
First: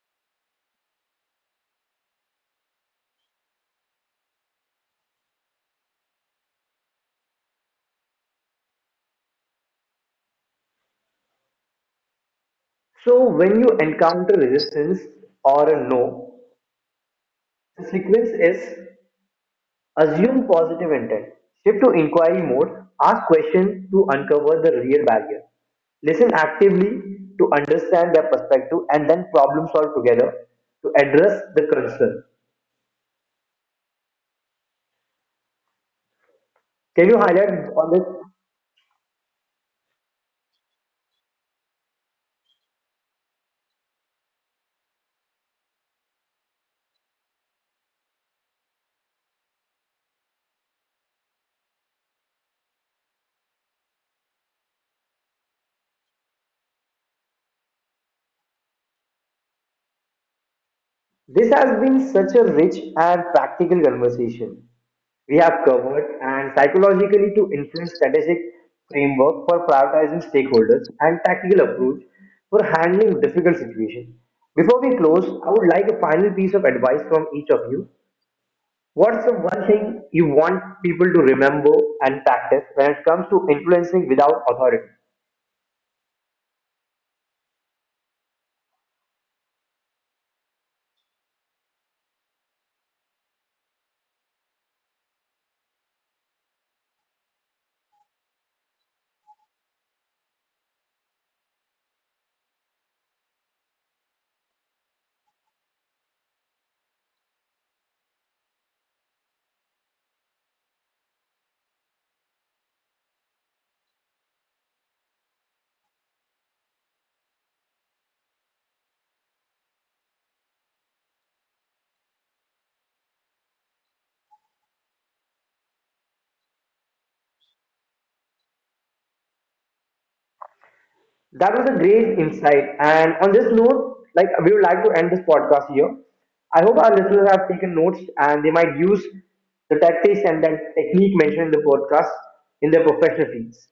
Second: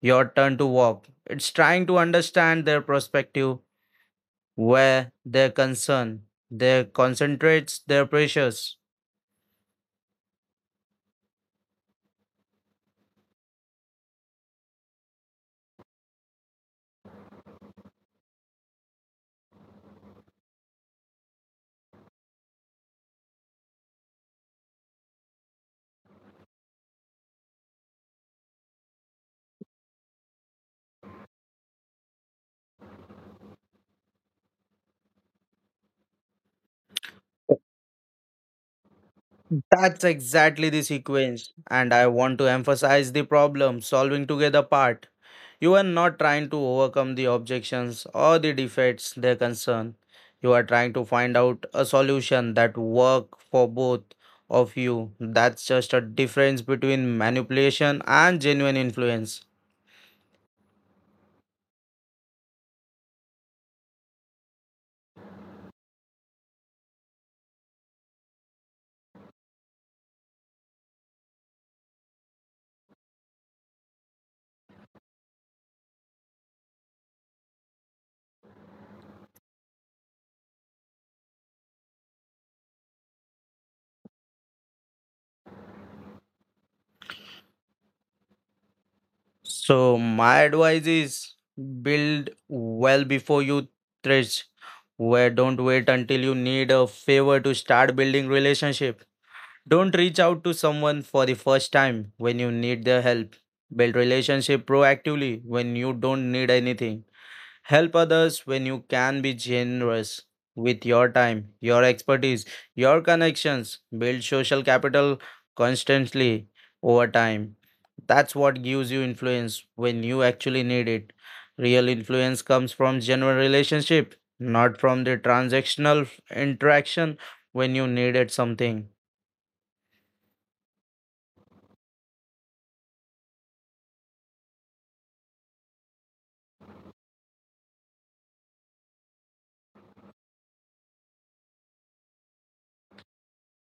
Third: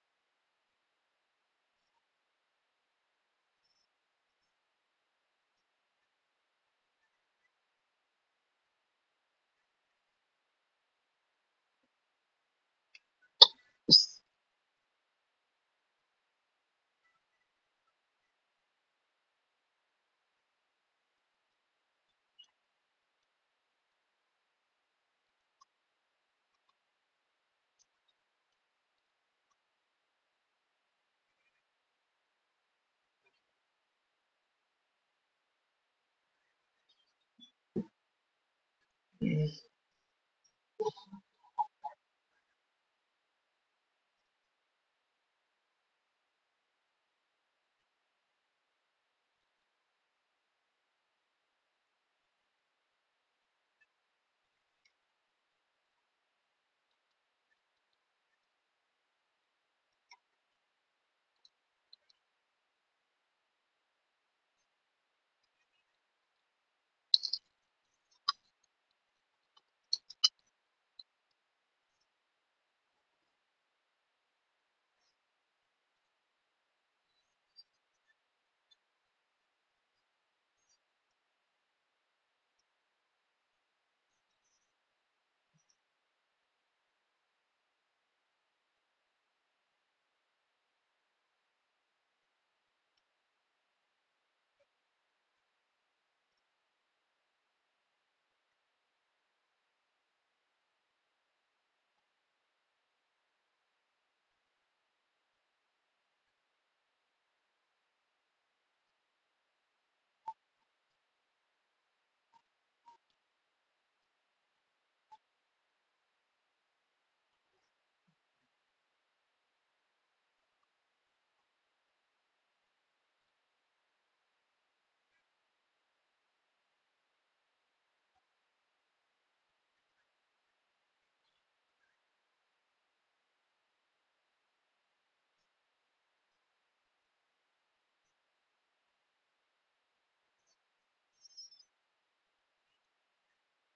[SPEAKER 3] your turn to walk. It's trying to understand their perspective, where their concern, their concentrates, their pressures.
[SPEAKER 1] So when you encounter resistance or a no, the sequence is assume positive intent, shift to inquiry mode, ask questions to uncover the real barrier, listen actively to understand their perspective, and then problem solve together to address the concern. Can you highlight on this?
[SPEAKER 3] That's exactly the sequence, and I want to emphasize the problem solving together part. You are not trying to overcome the objections or the defects they concern. You are trying to find out a solution that work for both of you. That's just a difference between manipulation and genuine influence.
[SPEAKER 1] This has been such a rich and practical conversation. We have covered and psychologically to influence strategic framework for prioritizing stakeholders and tactical approach for handling difficult situations. Before we close, I would like a final piece of advice from each of you. What's the one thing you want people to remember and practice when it comes to influencing without authority?
[SPEAKER 3] So my advice is build well before you thresh. Where don't wait until you need a favor to start building relationship. Don't reach out to someone for the first time when you need their help. Build relationship proactively when you don't need anything. Help others when you can be generous with your time, your expertise, your connections. Build social capital constantly over time. That's what gives you influence when you actually need it. Real influence comes from genuine relationship, not from the transactional interaction when you needed something.
[SPEAKER 1] That was a great insight. And on this note, like we would like to end this podcast here. I hope our listeners have taken notes and they might use the tactics and that technique mentioned in the podcast in their professional fields.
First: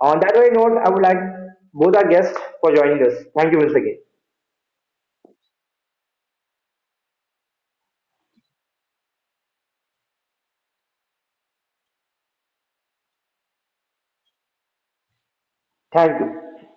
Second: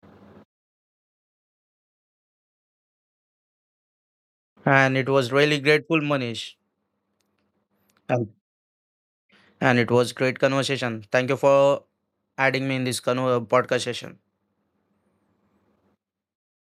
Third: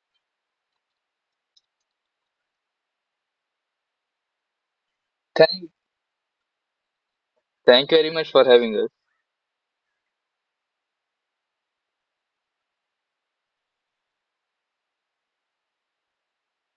[SPEAKER 1] On that very note, I would like both our guests for joining us. Thank you once again.
[SPEAKER 3] And it was really
[SPEAKER 2] Thank,
[SPEAKER 3] grateful, Manish.
[SPEAKER 2] thank you very
[SPEAKER 3] And
[SPEAKER 2] much for having us.
[SPEAKER 3] and it was great conversation. Thank you for adding me in this convo- podcast session.
[SPEAKER 1] Thank you.